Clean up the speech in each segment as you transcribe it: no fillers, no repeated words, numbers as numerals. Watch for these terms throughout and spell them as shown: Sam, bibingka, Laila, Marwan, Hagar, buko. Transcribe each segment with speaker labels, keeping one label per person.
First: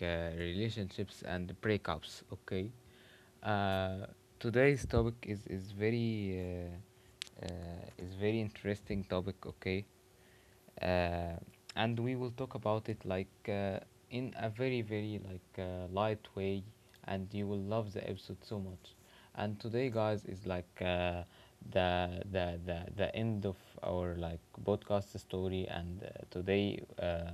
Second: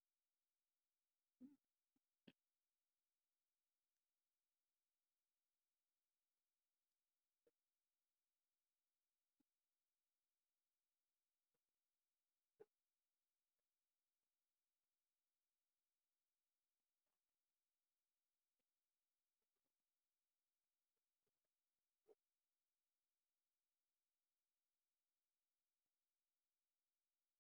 Speaker 1: relationships and breakups. Okay, uh, today's topic is very is very interesting topic. Okay, uh, and we will talk about it in a very light way and you will love the episode so much. And today guys is the end of our like podcast story. And today uh,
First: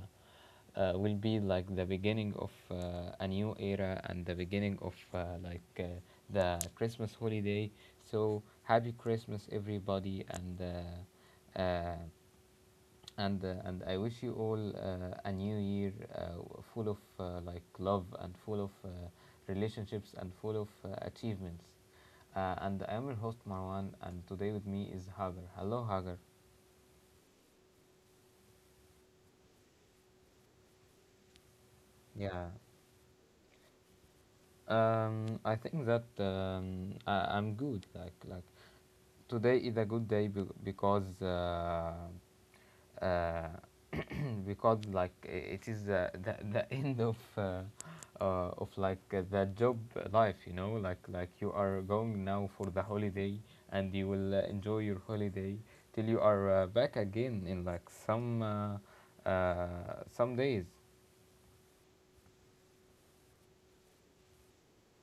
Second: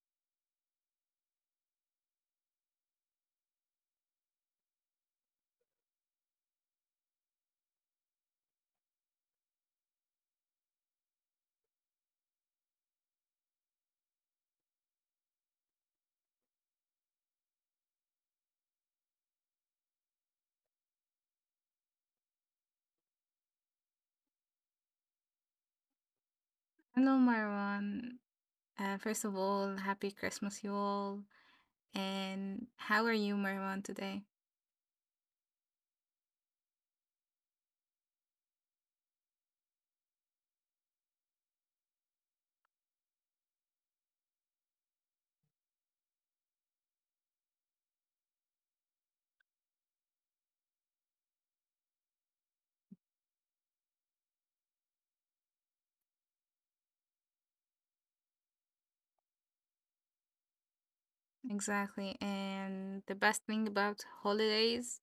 Speaker 1: uh, will be like the beginning of a new era and the beginning of the Christmas holiday. So happy Christmas, everybody, and I wish you all a new year full of love and full of relationships and full of achievements. And I am your host Marwan, and today with me is Hagar. Hello, Hagar.
Speaker 2: Hello, Marwan. First of all, happy Christmas, you all.
Speaker 1: Yeah.
Speaker 2: And how are you, Marwan, today?
Speaker 1: I think that I'm good. Like today is a good day uh, because it is the end of the job life, you know. Like you are going now for the holiday and you will enjoy your holiday till you are back again in like some days
Speaker 2: Exactly. And the best thing about holidays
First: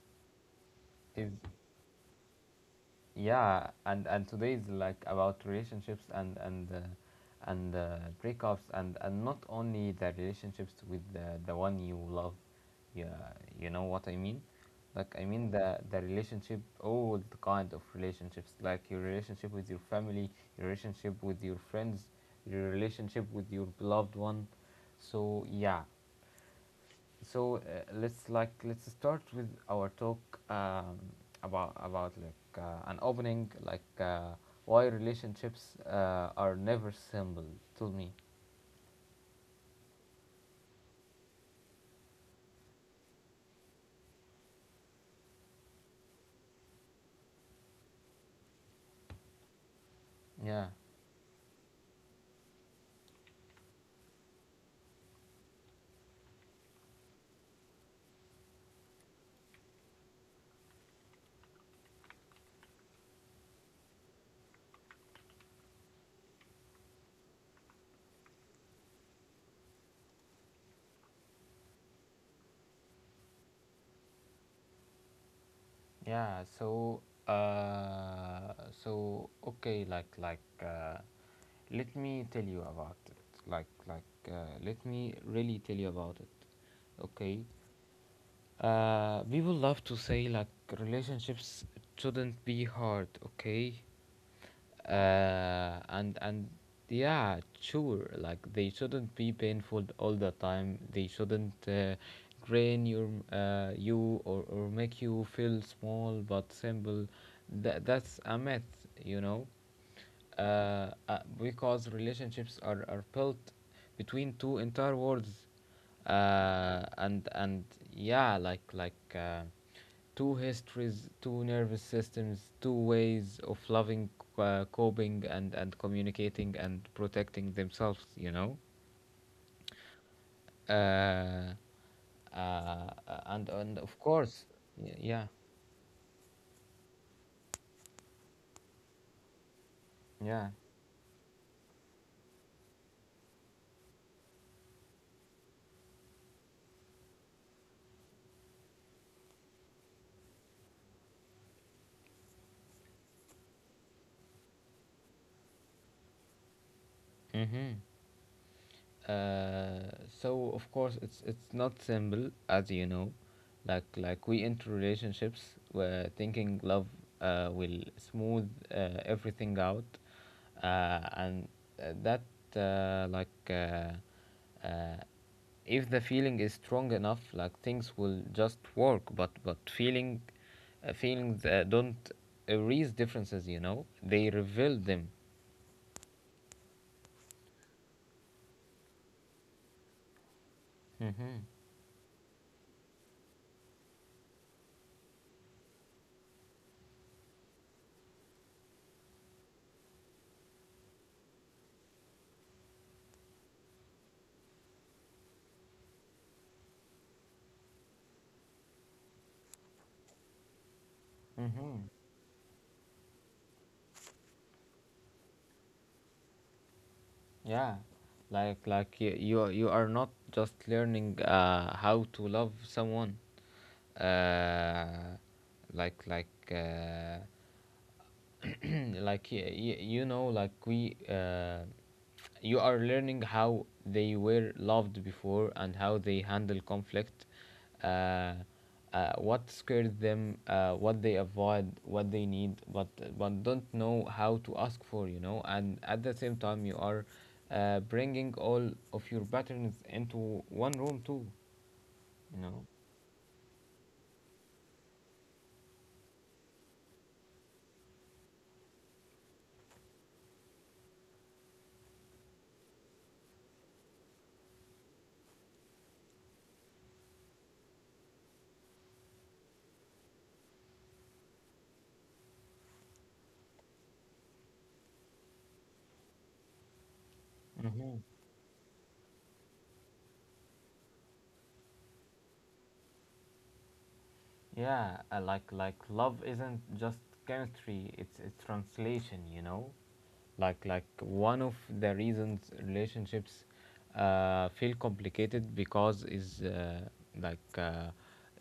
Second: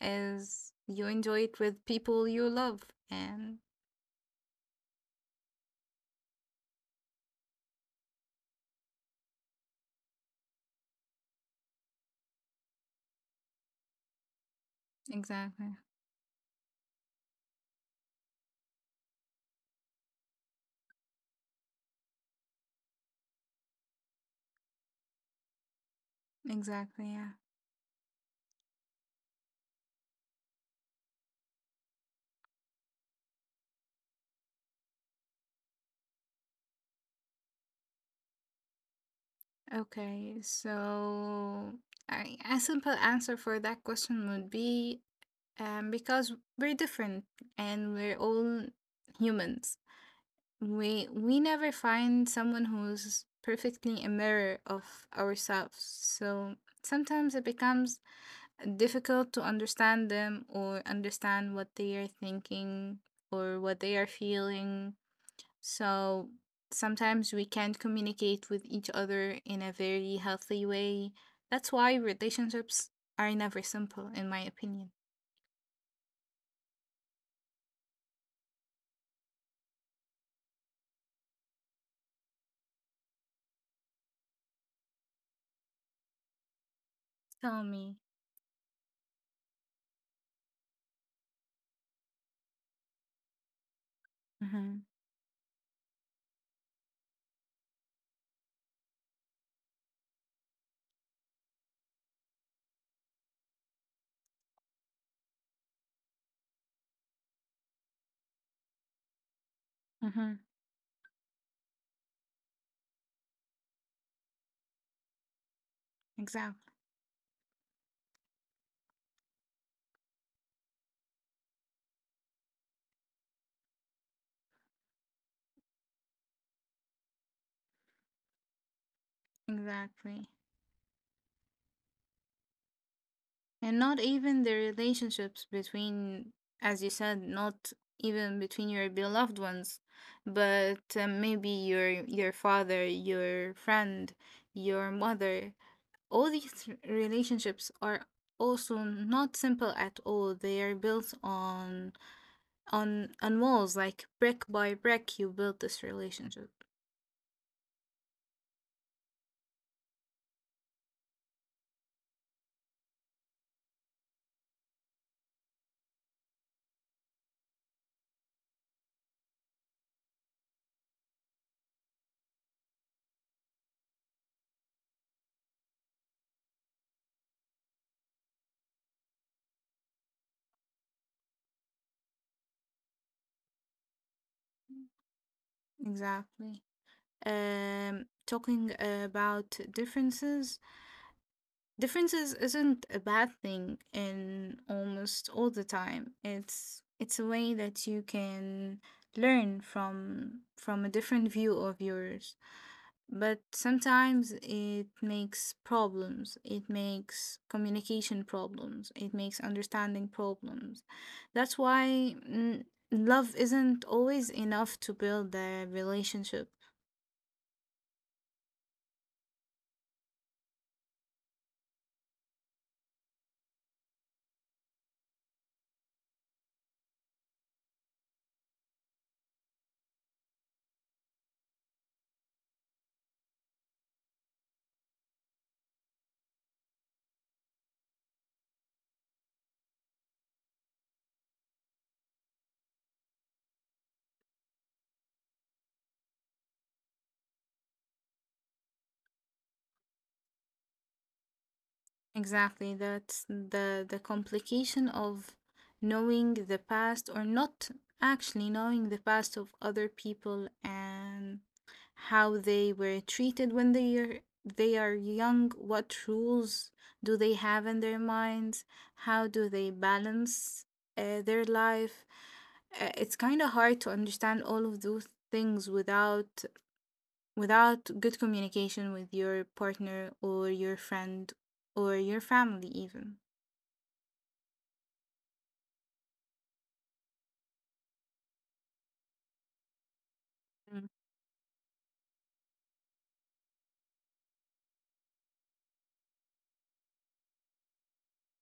Speaker 2: is you
Speaker 1: is.
Speaker 2: enjoy it with people you love. And
Speaker 1: Yeah, and today is like about relationships and breakups. And not only the relationships with the one you love, yeah, you know what I mean. Like I mean
Speaker 2: exactly,
Speaker 1: the relationship, all the kind of relationships, like your relationship with your family, your relationship with your friends, your relationship with your beloved one. So yeah.
Speaker 2: exactly, yeah.
Speaker 1: So let's start with our talk. um, about an opening like why relationships are never simple to me.
Speaker 2: Okay, so a simple answer for that question would be, because we're different and we're all humans.
Speaker 1: Yeah,
Speaker 2: We never find someone who's perfectly a mirror of ourselves. So sometimes it becomes difficult to understand them or understand what they are thinking or what they are feeling. So sometimes we can't communicate with each other in a very healthy way. That's why relationships are never simple, in my opinion.
Speaker 1: yeah. So, okay, let me tell you about it. Let me really tell you about it. Okay.
Speaker 2: Tell me.
Speaker 1: People love to say like relationships shouldn't be hard, okay?
Speaker 2: Mm-hmm.
Speaker 1: And yeah, sure. Like they shouldn't be painful all the time. They shouldn't drain you, or make you feel small, but simple. That that's a myth, you know.
Speaker 2: Mm-hmm.
Speaker 1: uh, because relationships are built between two entire worlds,
Speaker 2: Exactly.
Speaker 1: and yeah, like two histories, two nervous systems, two ways of loving, coping, and communicating and protecting themselves, you know.
Speaker 2: Exactly.
Speaker 1: uh, uh, and
Speaker 2: And
Speaker 1: and of
Speaker 2: not even
Speaker 1: course.
Speaker 2: the
Speaker 1: Y- yeah,
Speaker 2: relationships between, as you said, not even between your beloved ones,
Speaker 1: yeah,
Speaker 2: but maybe your father, your friend, your mother. All these relationships are also not simple at all. They are built on on walls, like brick by brick. You build this relationship.
Speaker 1: mm-hmm. Uh, so of course it's not simple, as you know. Like we enter relationships where thinking love will smooth everything out and that like uh, if the feeling is strong enough, like things will just work. But feelings don't erase differences, you know, they reveal them.
Speaker 2: Exactly. Talking about differences
Speaker 1: Mm-hmm.
Speaker 2: differences isn't a bad thing. In almost all the time, it's a way that you can learn from a different view of yours, but sometimes it makes problems, it makes communication problems, it makes understanding problems. That's
Speaker 1: Mm-hmm.
Speaker 2: why, love isn't always enough to build a relationship.
Speaker 1: Yeah, like you are, you are not just learning how to love someone, uh, like like uh, you know, like we you are learning how they were loved before and how they handle conflict, uh, what scared them, what they avoid, what they need but don't know how to ask for, you know. And at the same time you are bringing all of your patterns into one room too, you know.
Speaker 2: Exactly. That's the complication of knowing the past, or not actually knowing the past of other people, and how they were treated when they are young, what rules do they have in their minds, how do they balance their life. It's kind of hard to understand all of those things without
Speaker 1: Mhm.
Speaker 2: good communication with your partner or your friend or your family even.
Speaker 1: Yeah, like love isn't just chemistry; it's translation, you know. Like
Speaker 2: Mm.
Speaker 1: like one of the reasons relationships feel complicated because is like uh,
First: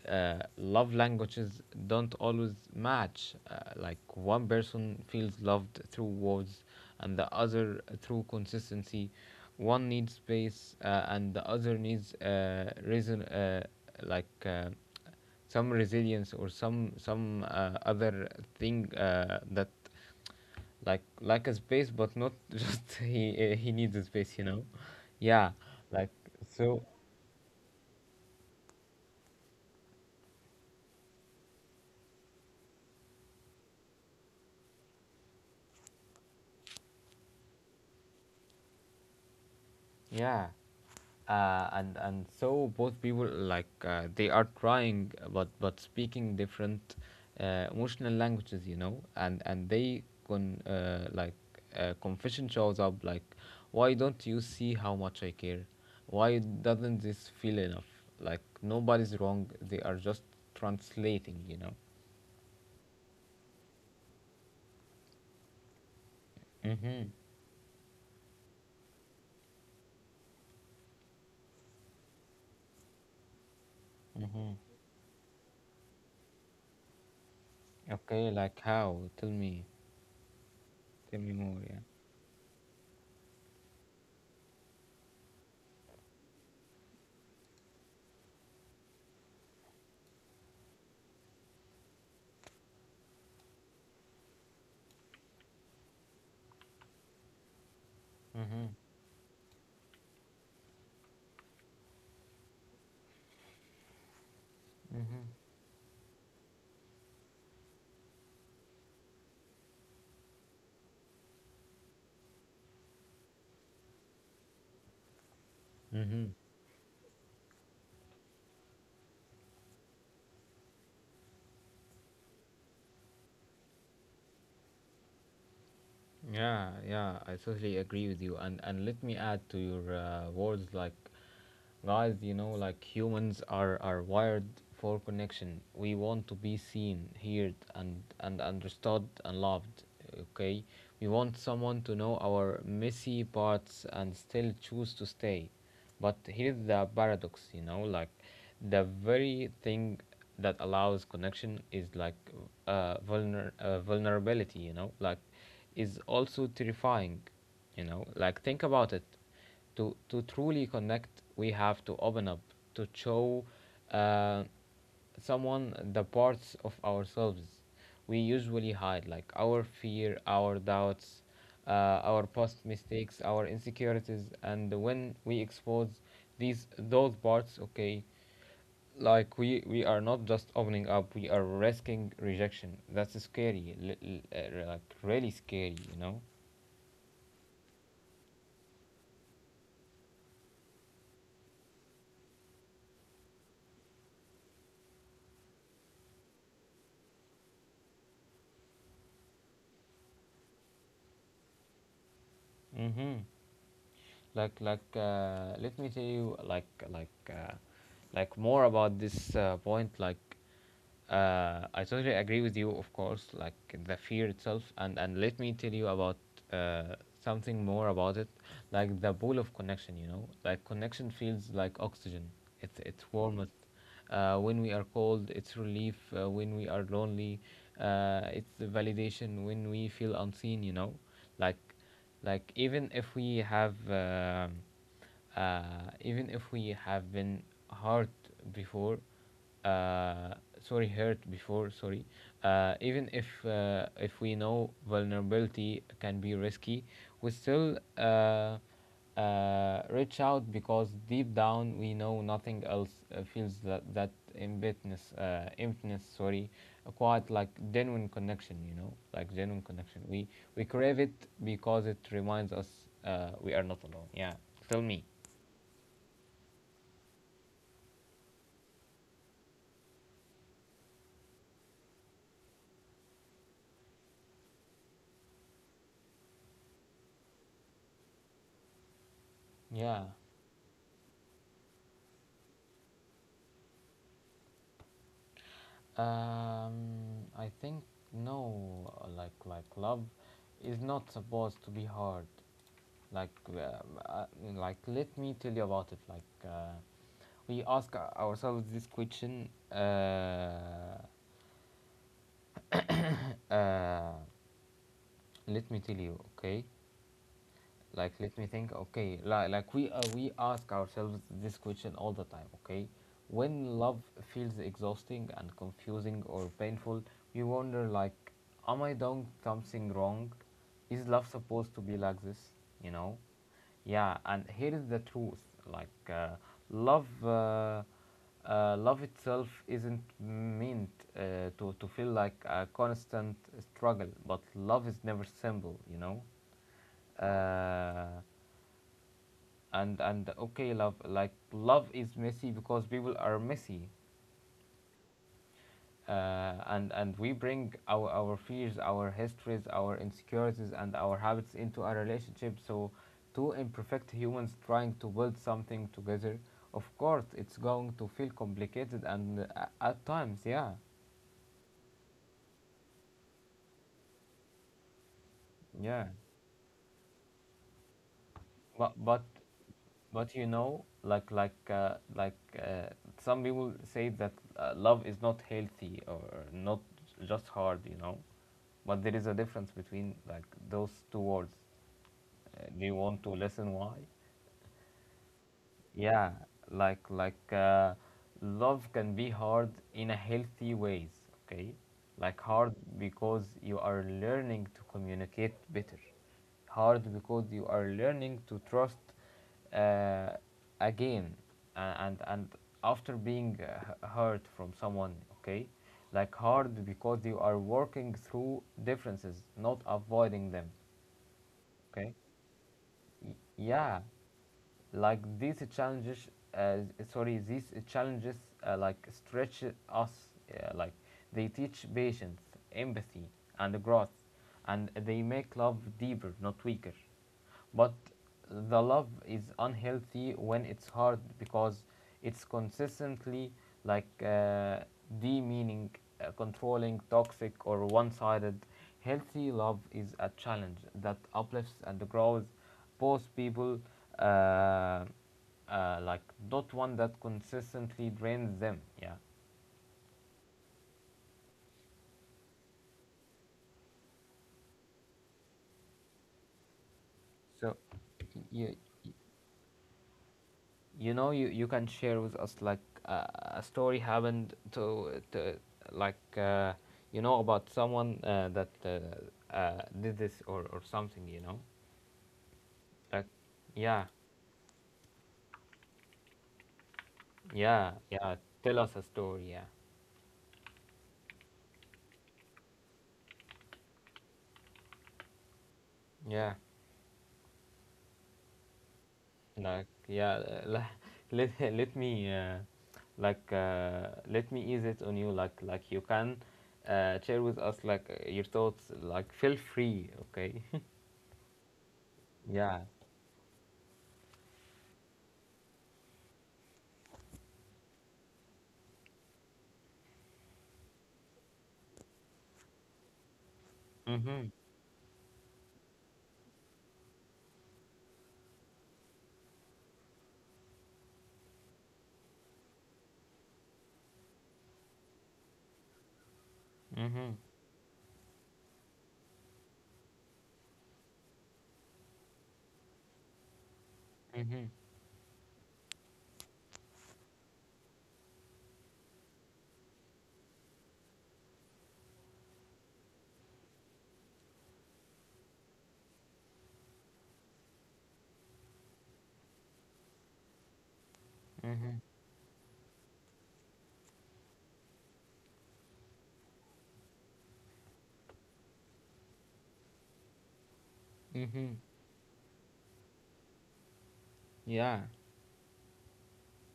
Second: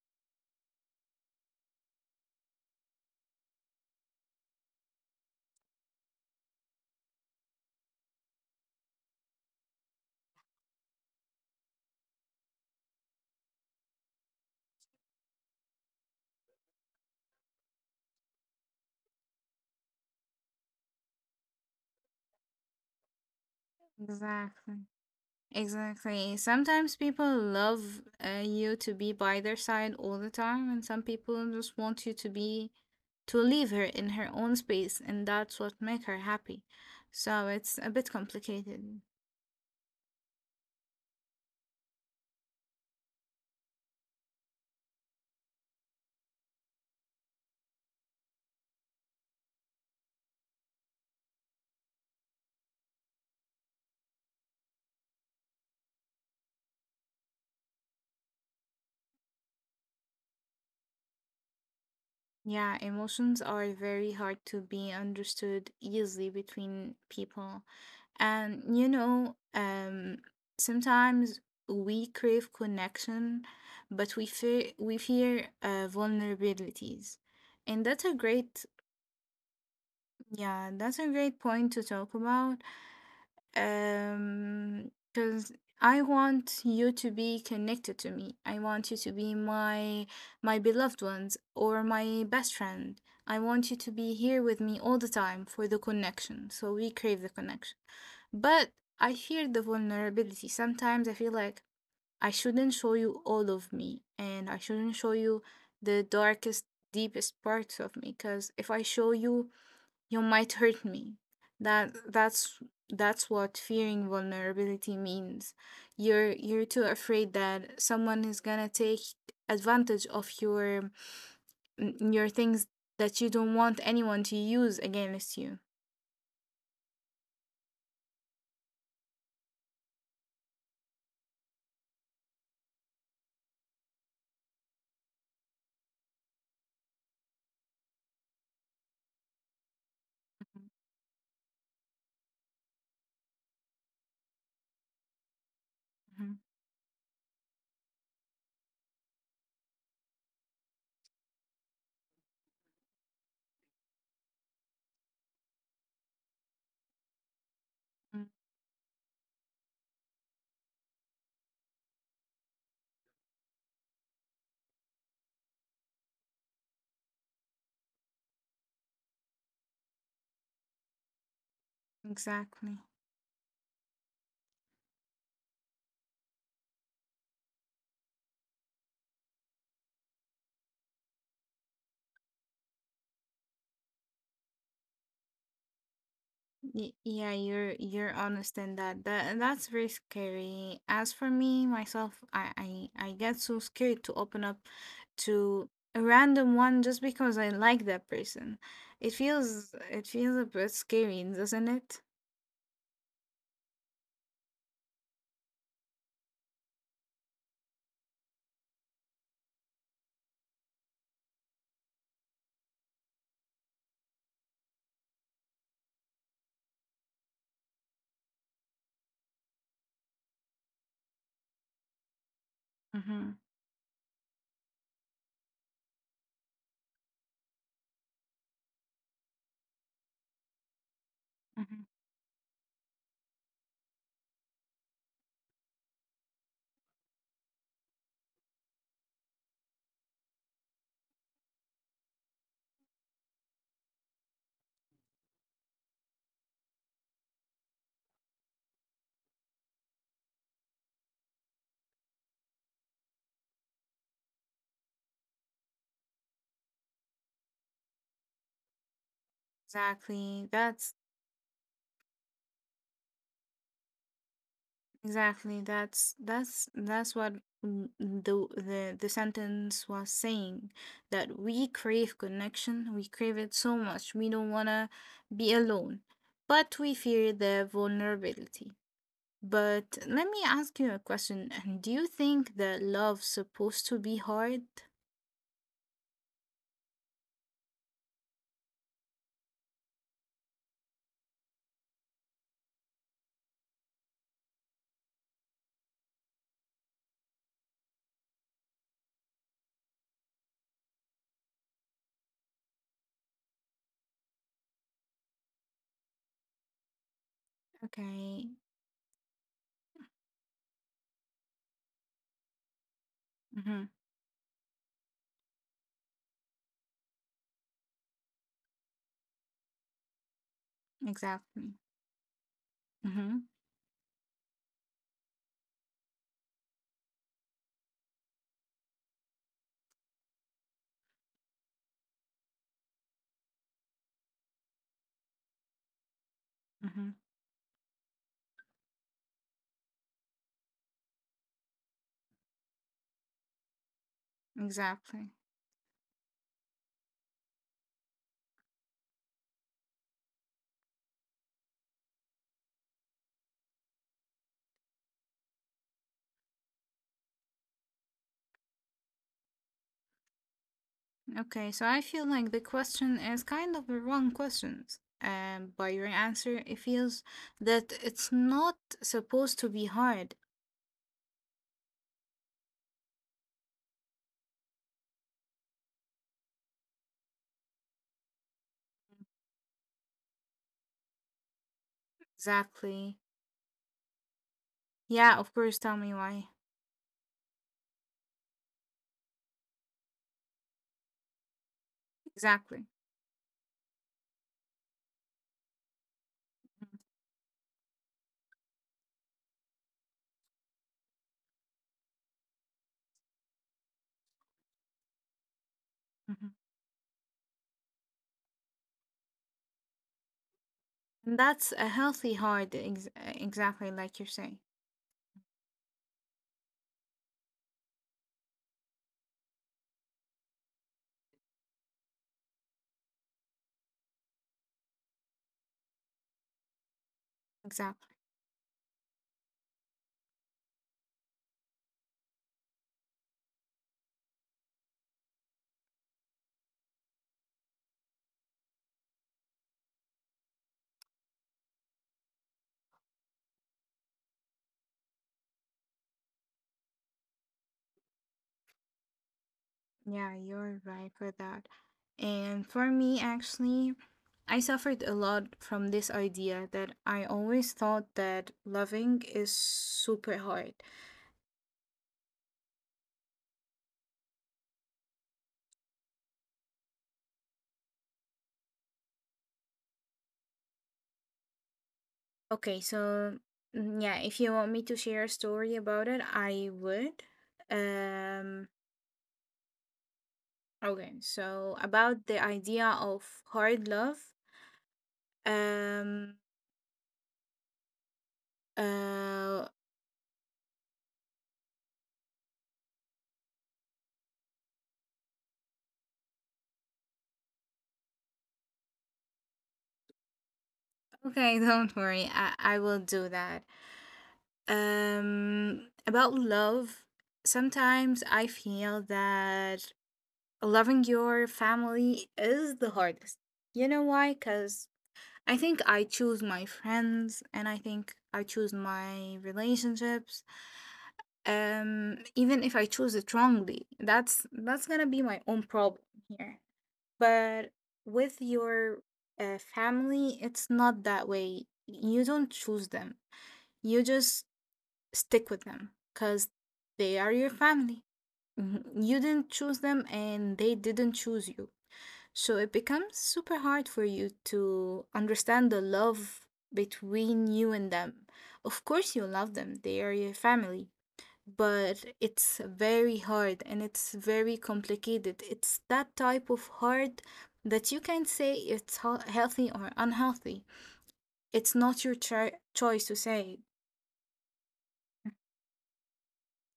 Speaker 1: love languages don't always match. Like one person feels loved through words, and the other through consistency. One needs space, and the other needs reason, like. Uh, some resilience or some other thing, that like a space. But not just he needs a space, you know.
Speaker 2: Exactly,
Speaker 1: Yeah, like.
Speaker 2: exactly,
Speaker 1: So
Speaker 2: sometimes people love, you to be by their side all the time, and some people just want you to be, to leave her in her own space, and that's what make her happy. So it's a bit complicated.
Speaker 1: yeah. And so both people they are trying but speaking different emotional languages, you know. And they confession shows up like, why don't you see how much I care? Why doesn't this feel enough? Like nobody's wrong, they are just translating, you know.
Speaker 2: Yeah, emotions are very hard to be understood easily between
Speaker 1: Mhm.
Speaker 2: people. And sometimes we crave connection, but we
Speaker 1: Mhm.
Speaker 2: fear we fear vulnerabilities. And that's a
Speaker 1: Okay, like
Speaker 2: great
Speaker 1: how? Tell me.
Speaker 2: yeah, that's a
Speaker 1: Tell me
Speaker 2: great
Speaker 1: more.
Speaker 2: point
Speaker 1: Yeah.
Speaker 2: to talk about, because I want you to be connected to me. I want you to be my beloved ones or my best friend. I want you to be here with me all the time for the connection, so we crave the connection. But
Speaker 1: Mhm.
Speaker 2: I fear the vulnerability. Sometimes I feel like I shouldn't show you all of me, and I shouldn't show
Speaker 1: Mhm.
Speaker 2: you the darkest, deepest parts of me, because if I show you, you might hurt me. That that's that's what fearing vulnerability means. You're
Speaker 1: Mhm.
Speaker 2: you're too afraid that someone is gonna take advantage of your things that you don't want anyone to use against you.
Speaker 1: Yeah, yeah, I totally agree with you. And let me add to your words, like, guys, you know, like humans are wired for connection. We want to be seen, heard, and understood and loved. Okay,
Speaker 2: Mhm,
Speaker 1: we want someone to know our messy parts and still choose to stay. But
Speaker 2: mhm,
Speaker 1: here's the paradox, you know, like the very thing that allows connection is vulnerability, you know, like is also terrifying, you know.
Speaker 2: mhm.
Speaker 1: Like think about it. To truly connect, we have to open up, to show Uh, someone the parts of ourselves we usually hide, like our fear, our doubts, uh, our past
Speaker 2: Exactly.
Speaker 1: mistakes, our insecurities. And when we expose these those parts, okay, we are not just opening up, we are risking rejection. That's scary, like really scary, you know.
Speaker 2: Yeah, you're honest in that. And that's very scary. As for me, myself, I get so scared to open up to a random one just because I like that person. It feels a bit scary, doesn't it?
Speaker 1: Mhm. Let me tell you, like more about this point, I totally agree with you, of course. Like the fear itself. And let me tell you about uh, something more about it. Like the pool of connection, you know. Like connection feels like oxygen. It's
Speaker 2: Mm-hmm.
Speaker 1: warmth when we are cold, it's relief when we are lonely, it's the validation when we feel unseen, you know. like
Speaker 2: Mm-hmm.
Speaker 1: like even if we have, even if we have been hurt before, uh, sorry, hurt before, sorry. Even if we know vulnerability can be risky, we still reach out, because deep down we know nothing else feels that emptiness quite like genuine connection. You know, like genuine connection. We
Speaker 2: Exactly.
Speaker 1: we
Speaker 2: That's.
Speaker 1: crave it because it reminds us we are not alone. Yeah. Tell me.
Speaker 2: Exactly. That's what, the sentence was saying, that we crave connection. We crave it so much. We don't wanna be alone, but we fear the vulnerability. But
Speaker 1: Yeah.
Speaker 2: let me ask you a question, and do you think that love's supposed to be hard?
Speaker 1: I think no, like love is not supposed to be hard. Like um, uh, Let me tell you about it. We ask ourselves this question. Uh, Let me tell you, okay? Let me
Speaker 2: Okay.
Speaker 1: think, okay. Like we ask ourselves this question all the time, okay. When
Speaker 2: Mm-hmm.
Speaker 1: love feels exhausting and confusing or painful, we wonder like, am I doing something wrong? Is love supposed
Speaker 2: Exactly.
Speaker 1: to be like this, you know?
Speaker 2: Mm-hmm.
Speaker 1: Yeah, and here is the truth. like uh, love uh, Love itself isn't meant to feel like a constant struggle, but love is never simple, you know.
Speaker 2: Mm-hmm.
Speaker 1: Uh, and and okay, love is messy because people are messy.
Speaker 2: Exactly.
Speaker 1: And we bring our fears, our histories, our insecurities and our habits into our relationship. So two imperfect humans trying to build something together, of course it's going to feel complicated and at times. Yeah.
Speaker 2: Okay, so I feel like the question is kind of the wrong questions. By your
Speaker 1: Yeah,
Speaker 2: answer, it feels that it's not
Speaker 1: but
Speaker 2: supposed to be hard.
Speaker 1: You know, uh, some people say that love is not healthy or not just hard, you know. But there is a difference between like those two words. Do you
Speaker 2: Exactly.
Speaker 1: want to listen why?
Speaker 2: Yeah, of course, tell me
Speaker 1: Yeah,
Speaker 2: why.
Speaker 1: like like uh, love can be hard in a healthy ways, okay? Like hard
Speaker 2: Exactly.
Speaker 1: because you are learning to communicate better. Hard because you are learning to trust uh, again, and after being hurt from someone, okay? Like
Speaker 2: Mhm.
Speaker 1: hard because you are working through differences, not avoiding them,
Speaker 2: And that's a
Speaker 1: okay?
Speaker 2: healthy hard, ex exactly
Speaker 1: Yeah,
Speaker 2: like you're saying.
Speaker 1: like these challenges, uh, sorry these challenges stretch us, uh, like they teach patience, empathy and growth, and they make love deeper, not weaker. But
Speaker 2: Exactly.
Speaker 1: the love is unhealthy when it's hard because it's consistently like uh, demeaning, controlling, toxic or one-sided. Healthy love is a challenge that uplifts and grows Post people, uh, uh, like not one that consistently drains them. Yeah.
Speaker 2: Yeah, you're right for that. And for me, actually, I suffered a lot from this idea that I always
Speaker 1: So
Speaker 2: thought that
Speaker 1: you
Speaker 2: loving is super hard.
Speaker 1: you know, you can share with us like a story happened to like uh, you know about someone that did this or something, you know.
Speaker 2: Okay,
Speaker 1: Like
Speaker 2: so,
Speaker 1: yeah.
Speaker 2: yeah, if you want me to share a story about it, I would.
Speaker 1: Yeah, yeah.
Speaker 2: Um,
Speaker 1: Tell us a story. Yeah
Speaker 2: okay, so about the idea of hard love. Um,
Speaker 1: yeah.
Speaker 2: uh,
Speaker 1: Like yeah, uh, let me let me ease it on you. Like you can share with us like your thoughts. Like feel free, okay?
Speaker 2: okay, don't worry, I
Speaker 1: Yeah.
Speaker 2: will do that. About love, sometimes I feel that loving your family is the hardest. You know why?
Speaker 1: Mhm.
Speaker 2: Because I think I choose my friends, and I think I choose my relationships. Even if I choose it wrongly, that's gonna be my own problem here.
Speaker 1: Mhm.
Speaker 2: But with your, family, it's not that way. You don't choose them. You just
Speaker 1: Mhm.
Speaker 2: stick with them because they are your family. Mhm. You didn't choose them and they didn't choose you. So it becomes super hard for you to understand the love between you and them. Of course you love them, they are your family,
Speaker 1: Mhm.
Speaker 2: but it's very hard and it's very complicated. It's that type of hard that you can say it's healthy or unhealthy. It's
Speaker 1: Mhm.
Speaker 2: not your choice to say.
Speaker 1: Yeah.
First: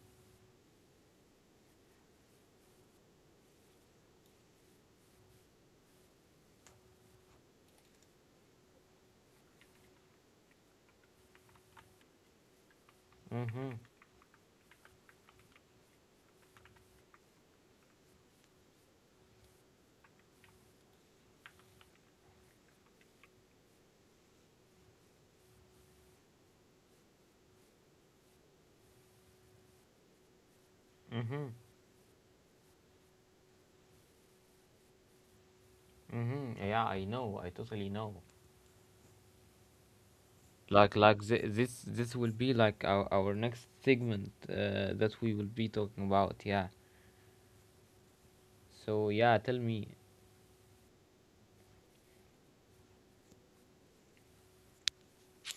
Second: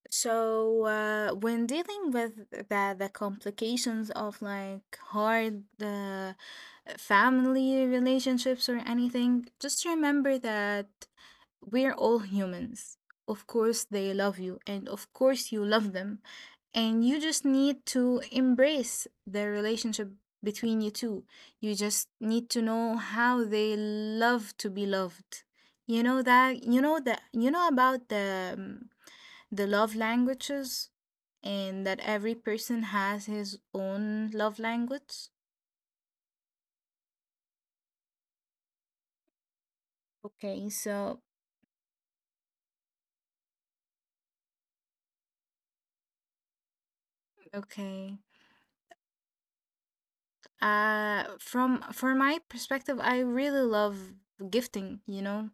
Speaker 2: So, when dealing with the complications of, like, hard family relationships or anything, just remember that we're all humans. Of
Speaker 1: Mhm.
Speaker 2: course they love you, and of course you love them. And you just need to embrace the relationship between you two. You just need to know how they love to be loved. You know that, you know that, you know about the love languages,
Speaker 1: Mhm.
Speaker 2: and that every person has his own love language.
Speaker 1: Mhm. Yeah, I know. I totally know.
Speaker 2: Okay,
Speaker 1: Like like
Speaker 2: so.
Speaker 1: th- this this will be like our next segment that we will be talking about. Yeah.
Speaker 2: Okay.
Speaker 1: So yeah, tell me.
Speaker 2: From For my perspective, I really love gifting.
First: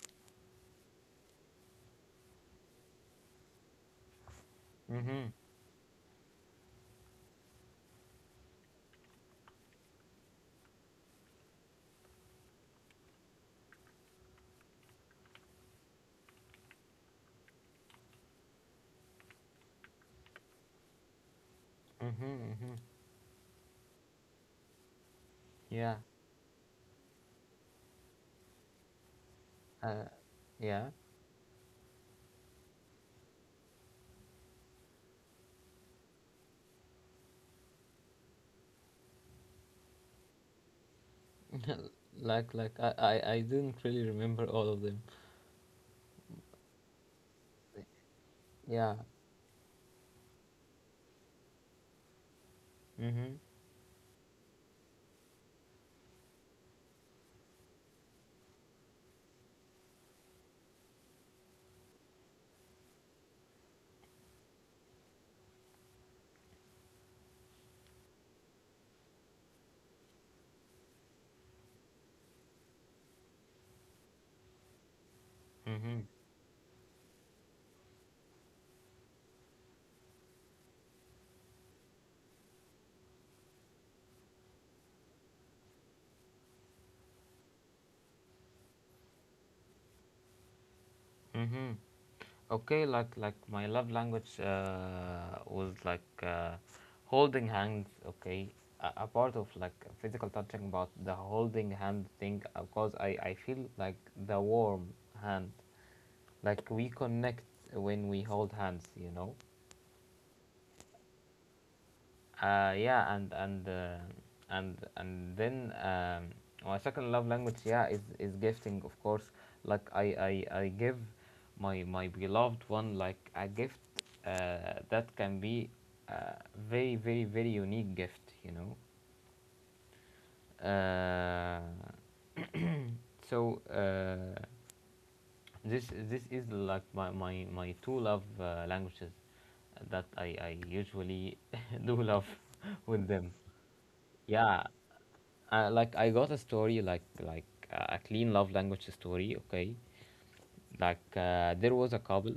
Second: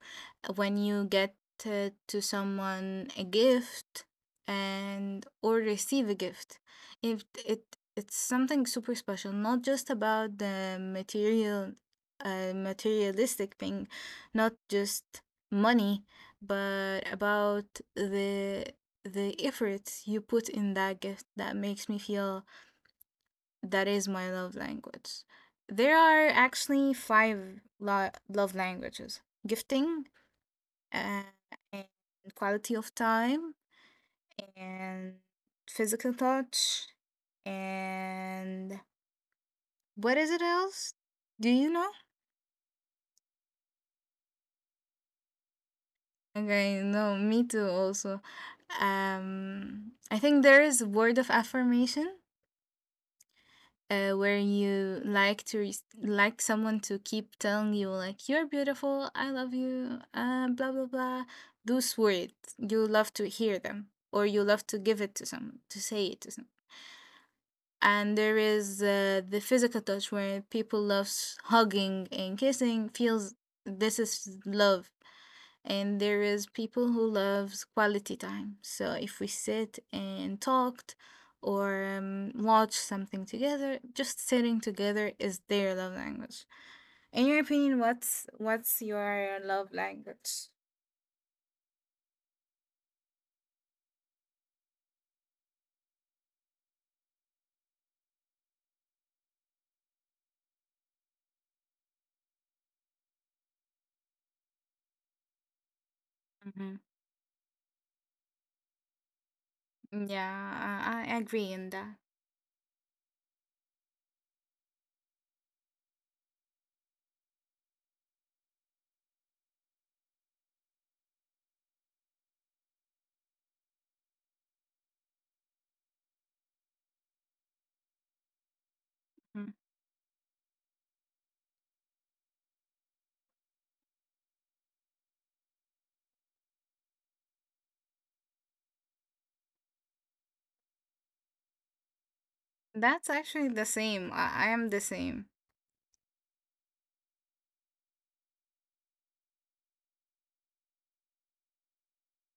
Speaker 2: When you get to someone a gift, and
Speaker 1: Mhm.
Speaker 2: or receive a gift, it it's something super special. Not just about the material, materialistic thing, not just money, but about the the effort you put in that gift that makes me feel
Speaker 1: Mhm. Mhm.
Speaker 2: that is my love language.
Speaker 1: Yeah,
Speaker 2: There are actually five love languages:
Speaker 1: uh,
Speaker 2: gifting,
Speaker 1: yeah.
Speaker 2: uh, and quality of time, and physical touch, and what is it else? Do you know?
Speaker 1: Like, I didn't really remember all of them.
Speaker 2: Okay, no, me too also.
Speaker 1: Yeah.
Speaker 2: I think there is word of affirmation,
Speaker 1: Mhm.
Speaker 2: where you like to like someone to keep telling you, like, you're beautiful, I love you, blah blah blah. Those words, you love to hear them, or you love to give it to someone, to say it to someone. And there is, the physical touch, where people loves hugging and kissing, feels this is love. And
Speaker 1: Mhm.
Speaker 2: there is people who loves quality time. So if we sit and talked, or watch something together, just sitting together is their love language. In your opinion, what's your love language?
Speaker 1: Mhm. Okay, like my love language was like holding hands. Okay, a part of like physical touching, but the holding hand thing because I feel like the warm hand, like
Speaker 2: Hmm.
Speaker 1: we connect when we hold hands.
Speaker 2: Yeah, I agree in that.
Speaker 1: Yeah, and and then my second love language, yeah, is gifting, of course. Like I give my beloved one like a gift that can be a very unique gift, you know.
Speaker 2: Mhm.
Speaker 1: Uh, so this is like my two love languages that I usually do love with
Speaker 2: That's
Speaker 1: them.
Speaker 2: actually the same. I
Speaker 1: Yeah,
Speaker 2: am the same.
Speaker 1: like I got a story like a clean love language story. Okay, there was a couple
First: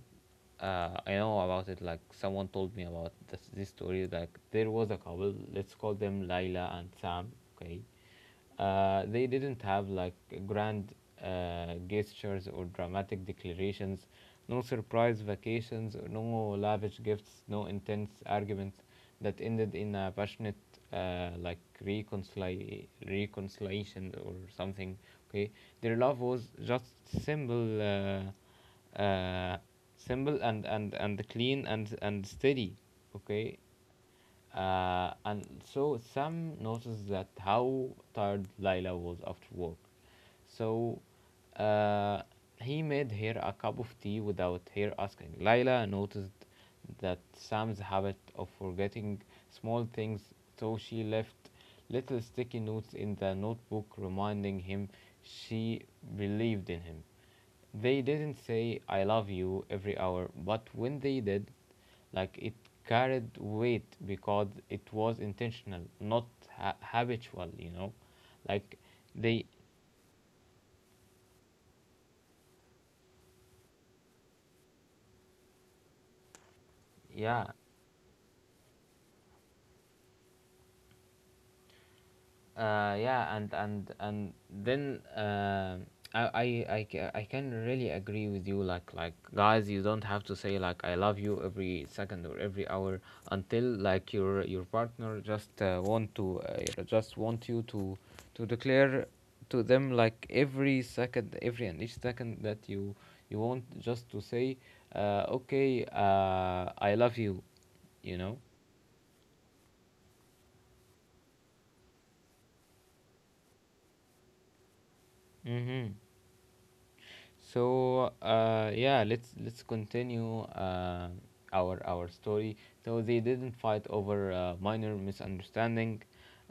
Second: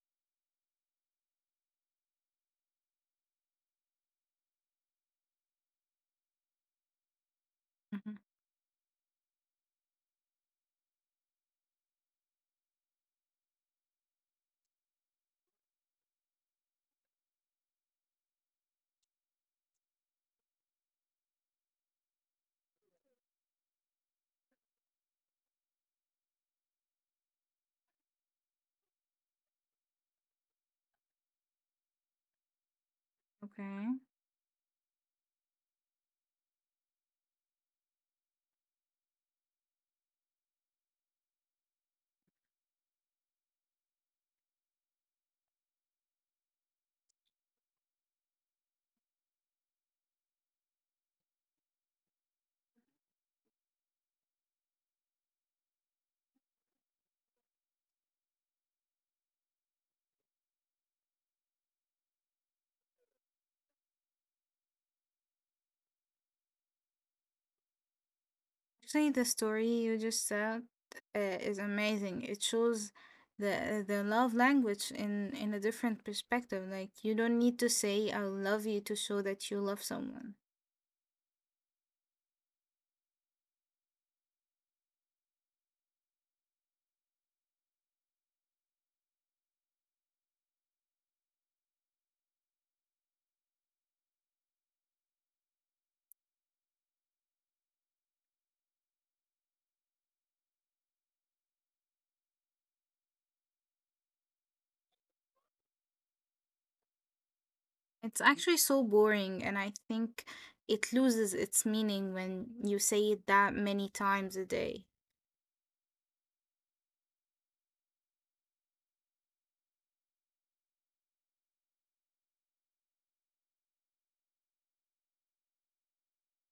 Speaker 1: I know about it, like someone told me about this story. Like, there was a couple, let's call them Laila and Sam. Okay,
Speaker 2: Mhm.
Speaker 1: they didn't have like grand gestures or dramatic declarations, no surprise vacations, no lavish gifts, no intense arguments that ended in a passionate uh, like reconciliation or something. Okay, their love was just simple, simple and and clean and steady. Okay,
Speaker 2: Okay.
Speaker 1: and so Sam noticed that how tired Lila was after work. So uh, he made her a cup of tea without her asking. Lila noticed that Sam's habit of forgetting small things, so she left little sticky notes in the notebook reminding him she believed in him. They didn't say I love you every hour, but when they did, like it carried weight because it was intentional, not habitual, you know, like
Speaker 2: Actually, the
Speaker 1: they
Speaker 2: story you just said, is amazing. It shows the love language in a different perspective. Like, you don't
Speaker 1: Yeah.
Speaker 2: need to say "I love you" to show that you love someone.
Speaker 1: Yeah, and then I can really agree with you. Like guys, you don't have to say like I love you every second or every hour until like your partner just want to just want you to declare to them like every second, every and each second that you want just to say, okay, I love you, you
Speaker 2: It's
Speaker 1: know.
Speaker 2: actually so boring, and I think it loses its meaning when you say it that many times a day.
Speaker 1: Mm-hmm. So, yeah, let's continue our story. So they didn't fight over minor misunderstanding,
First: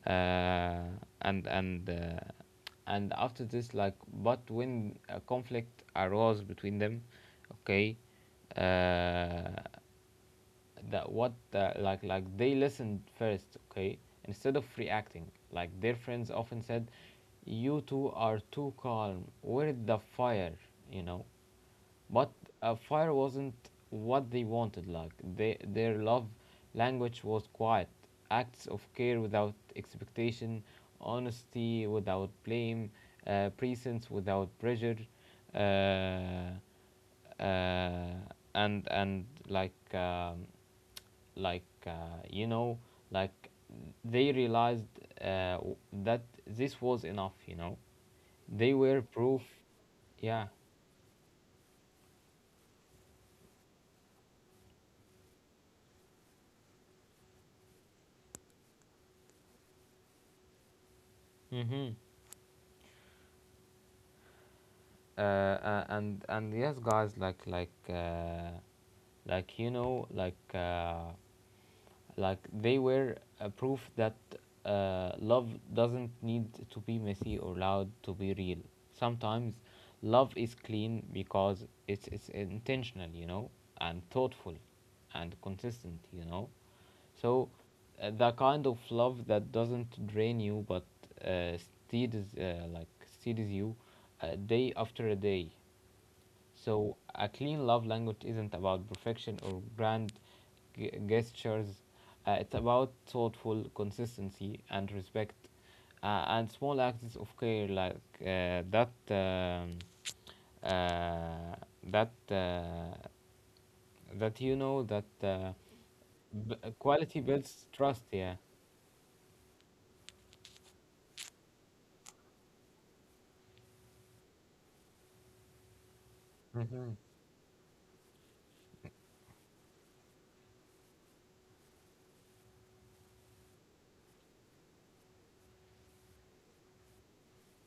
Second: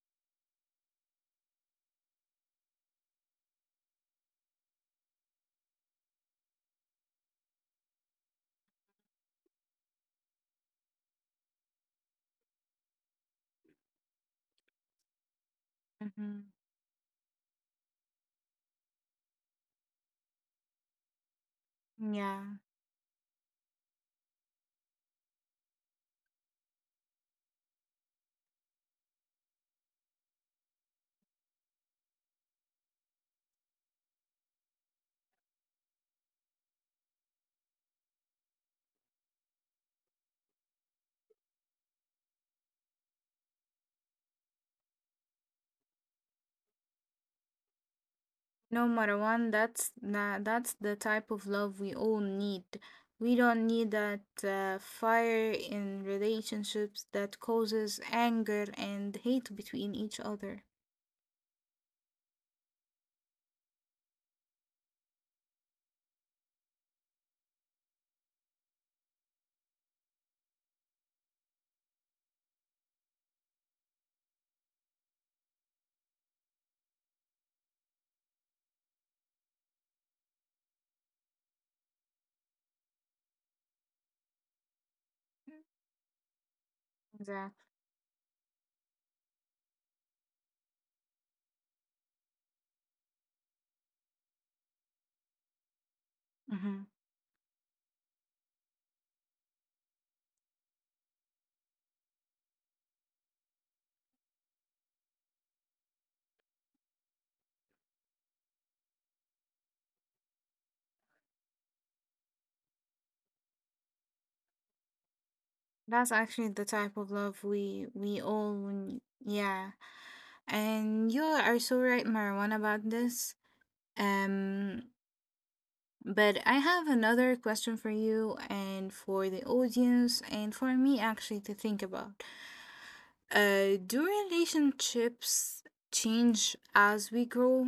Speaker 1: uh, and and uh, and after this, like, but when a conflict arose between them, okay, uh, that what like they listened first, okay, instead of reacting. Like their friends
Speaker 2: Mm-hmm.
Speaker 1: often said, "You two are too calm. Where the fire?" You know, but
Speaker 2: Yeah.
Speaker 1: fire wasn't what they wanted. Like they, their love language was quiet, acts of care without expectation, honesty without blame, presence without pressure, uh, uh, and like you know, like they realized uh, w- that this was enough. You know, they
Speaker 2: No,
Speaker 1: were proof.
Speaker 2: Marwan, that's na
Speaker 1: Yeah.
Speaker 2: that's the type of love we all need. We don't need that fire in relationships that causes anger and hate between each other.
Speaker 1: Mm-hmm. And yes guys, like you know like they were a proof that love doesn't need to be messy or loud to be real. Sometimes love is clean because it's intentional, you know, and thoughtful and consistent, you know. So
Speaker 2: Exactly.
Speaker 1: the kind of love that doesn't drain you but uh, steadies you day after day.
Speaker 2: Hmm.
Speaker 1: So a clean love language isn't about perfection or grand gestures. It's about thoughtful consistency and respect, and small acts of care like that. Uh, that that you know that
Speaker 2: That's actually the type of
Speaker 1: Quality
Speaker 2: love
Speaker 1: builds
Speaker 2: we
Speaker 1: trust.
Speaker 2: we
Speaker 1: Yeah.
Speaker 2: all need. Yeah, and you are so right, Marwan, about this. Um, but I have
Speaker 1: Hmm.
Speaker 2: another question for you, and for the audience, and for me actually, to think about. Do relationships change as we grow?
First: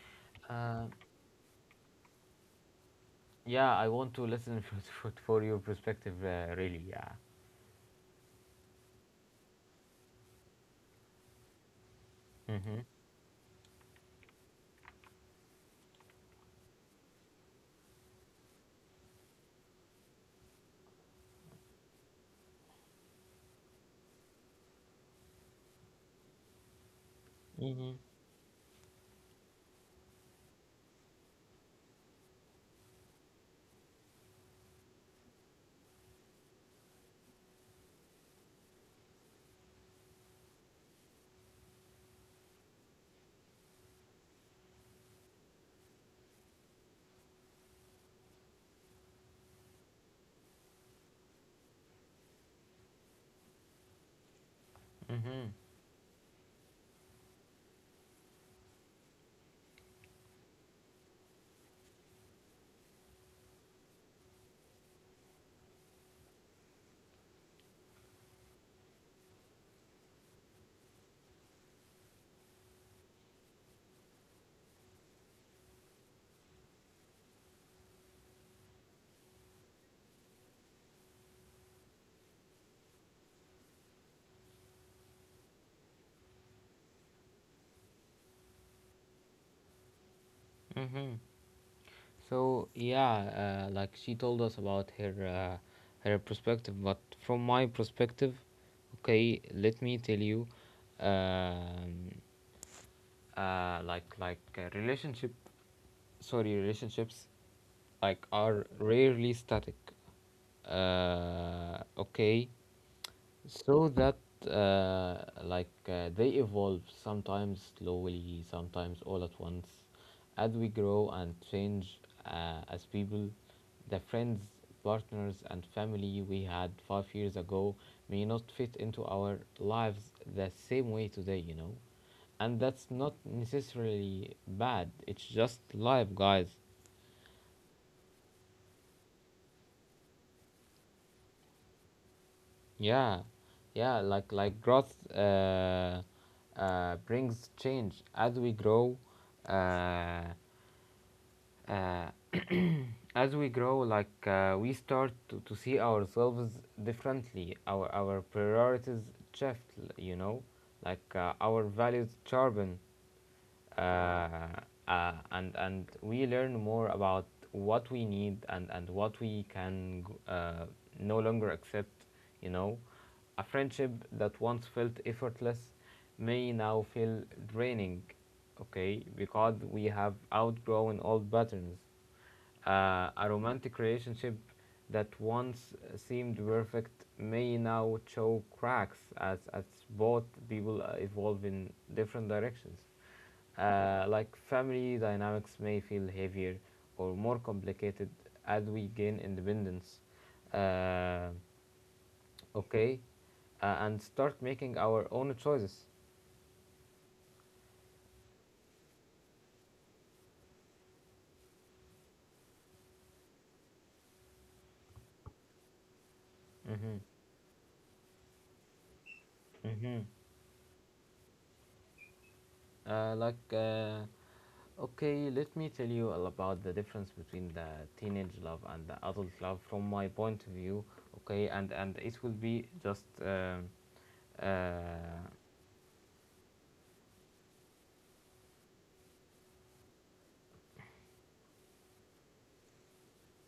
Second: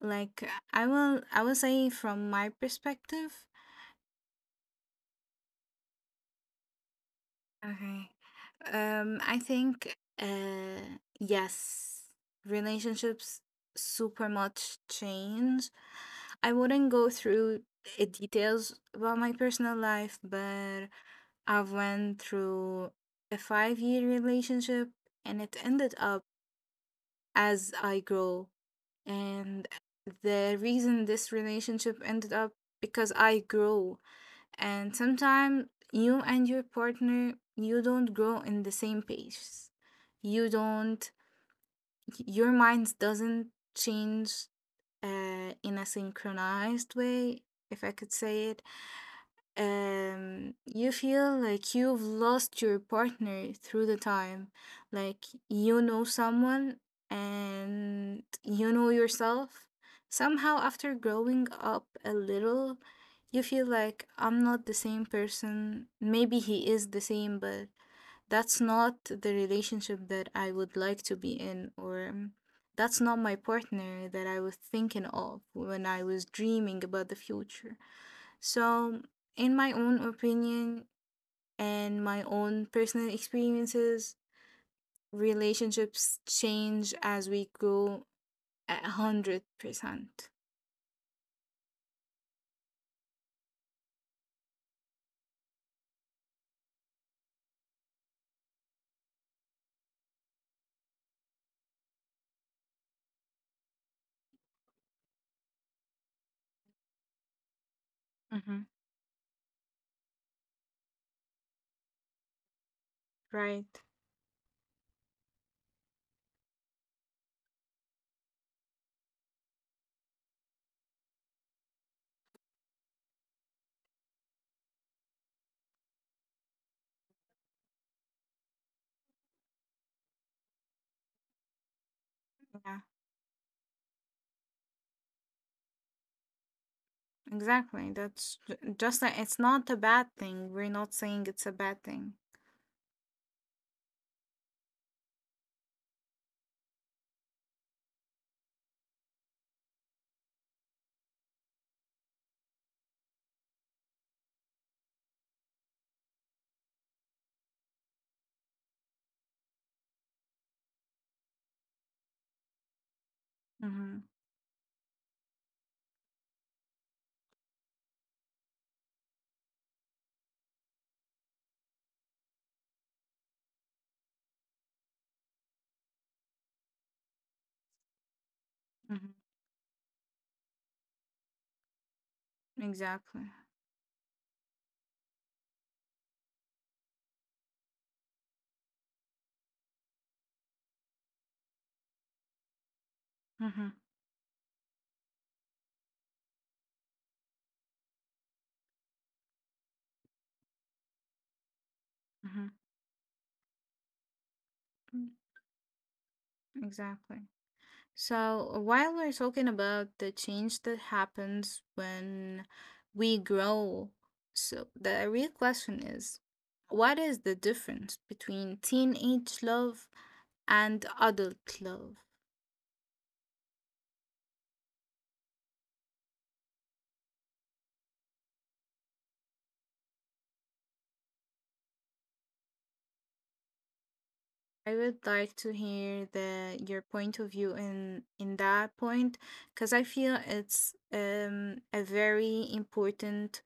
Speaker 2: Like,
Speaker 1: Uh,
Speaker 2: I will say from my perspective.
Speaker 1: yeah, I want to listen for your perspective. Really. Yeah.
Speaker 2: Okay. I think, yes,
Speaker 1: Mhm.
Speaker 2: relationships super much change. I wouldn't go through the details about my personal life, but I've went through a 5-year relationship, and it ended up as
Speaker 1: Mhm.
Speaker 2: I grow. And the reason this relationship ended up because I grow. And sometimes you and your partner, you don't grow in the same pace. You don't, your mind doesn't change, in a synchronized way, if I could say it. You feel like you've lost your partner through the time. Like,
Speaker 1: Mhm.
Speaker 2: you know someone, and you know yourself. Somehow, after growing up a little, you feel like I'm not the same person. Maybe he is the same, but that's not the relationship that I would like to be in, or that's not my partner that I was thinking of when I was dreaming about the future. So, in my own opinion and my own personal experiences, relationships change as we grow a 100%.
Speaker 1: Mhm. So yeah, like she told us about her her perspective, but from my perspective, okay, let me tell you, um, relationship, sorry, relationships, like
Speaker 2: Hmm.
Speaker 1: are rarely static. Okay,
Speaker 2: Right.
Speaker 1: so that they evolve, sometimes slowly, sometimes all at once, as we grow and change as people. The friends, partners and family we had 5 years ago may not fit into our lives the same way today, you know, and
Speaker 2: Yeah.
Speaker 1: that's not necessarily bad, it's just life, guys.
Speaker 2: Exactly. That's just like, it's not a bad thing. We're not saying it's a bad thing.
Speaker 1: Yeah, yeah, like growth brings change as we grow. Uh, uh, as we grow, like we start to see ourselves differently. Our priorities shift. You know, like our values sharpen,
Speaker 2: Mm-hmm.
Speaker 1: uh, and we learn more about what we need and what we can uh, no longer accept, you know. A friendship that once felt effortless may now feel draining, okay,
Speaker 2: Mm-hmm.
Speaker 1: because we have outgrown old patterns. A
Speaker 2: Exactly.
Speaker 1: romantic relationship that once seemed perfect may now show cracks as both people evolve in different directions.
Speaker 2: Mm-hmm.
Speaker 1: Like family dynamics may feel heavier or more complicated as we gain independence. Uh,
Speaker 2: Mm-hmm.
Speaker 1: okay, and start making our
Speaker 2: mm,
Speaker 1: own choices.
Speaker 2: Exactly. So, while we're talking about the change that happens when we grow, so the real question is,
Speaker 1: Mm-hmm.
Speaker 2: what is the difference between teenage love
Speaker 1: Mm-hmm.
Speaker 2: and adult love?
Speaker 1: Uh, like, uh, okay, let me tell you all about the difference between the teenage love and the adult love from my point of view. Okay, and it will be just
Speaker 2: I would
Speaker 1: uh,
Speaker 2: like to hear the your point of view in that point, because I feel it's, a very important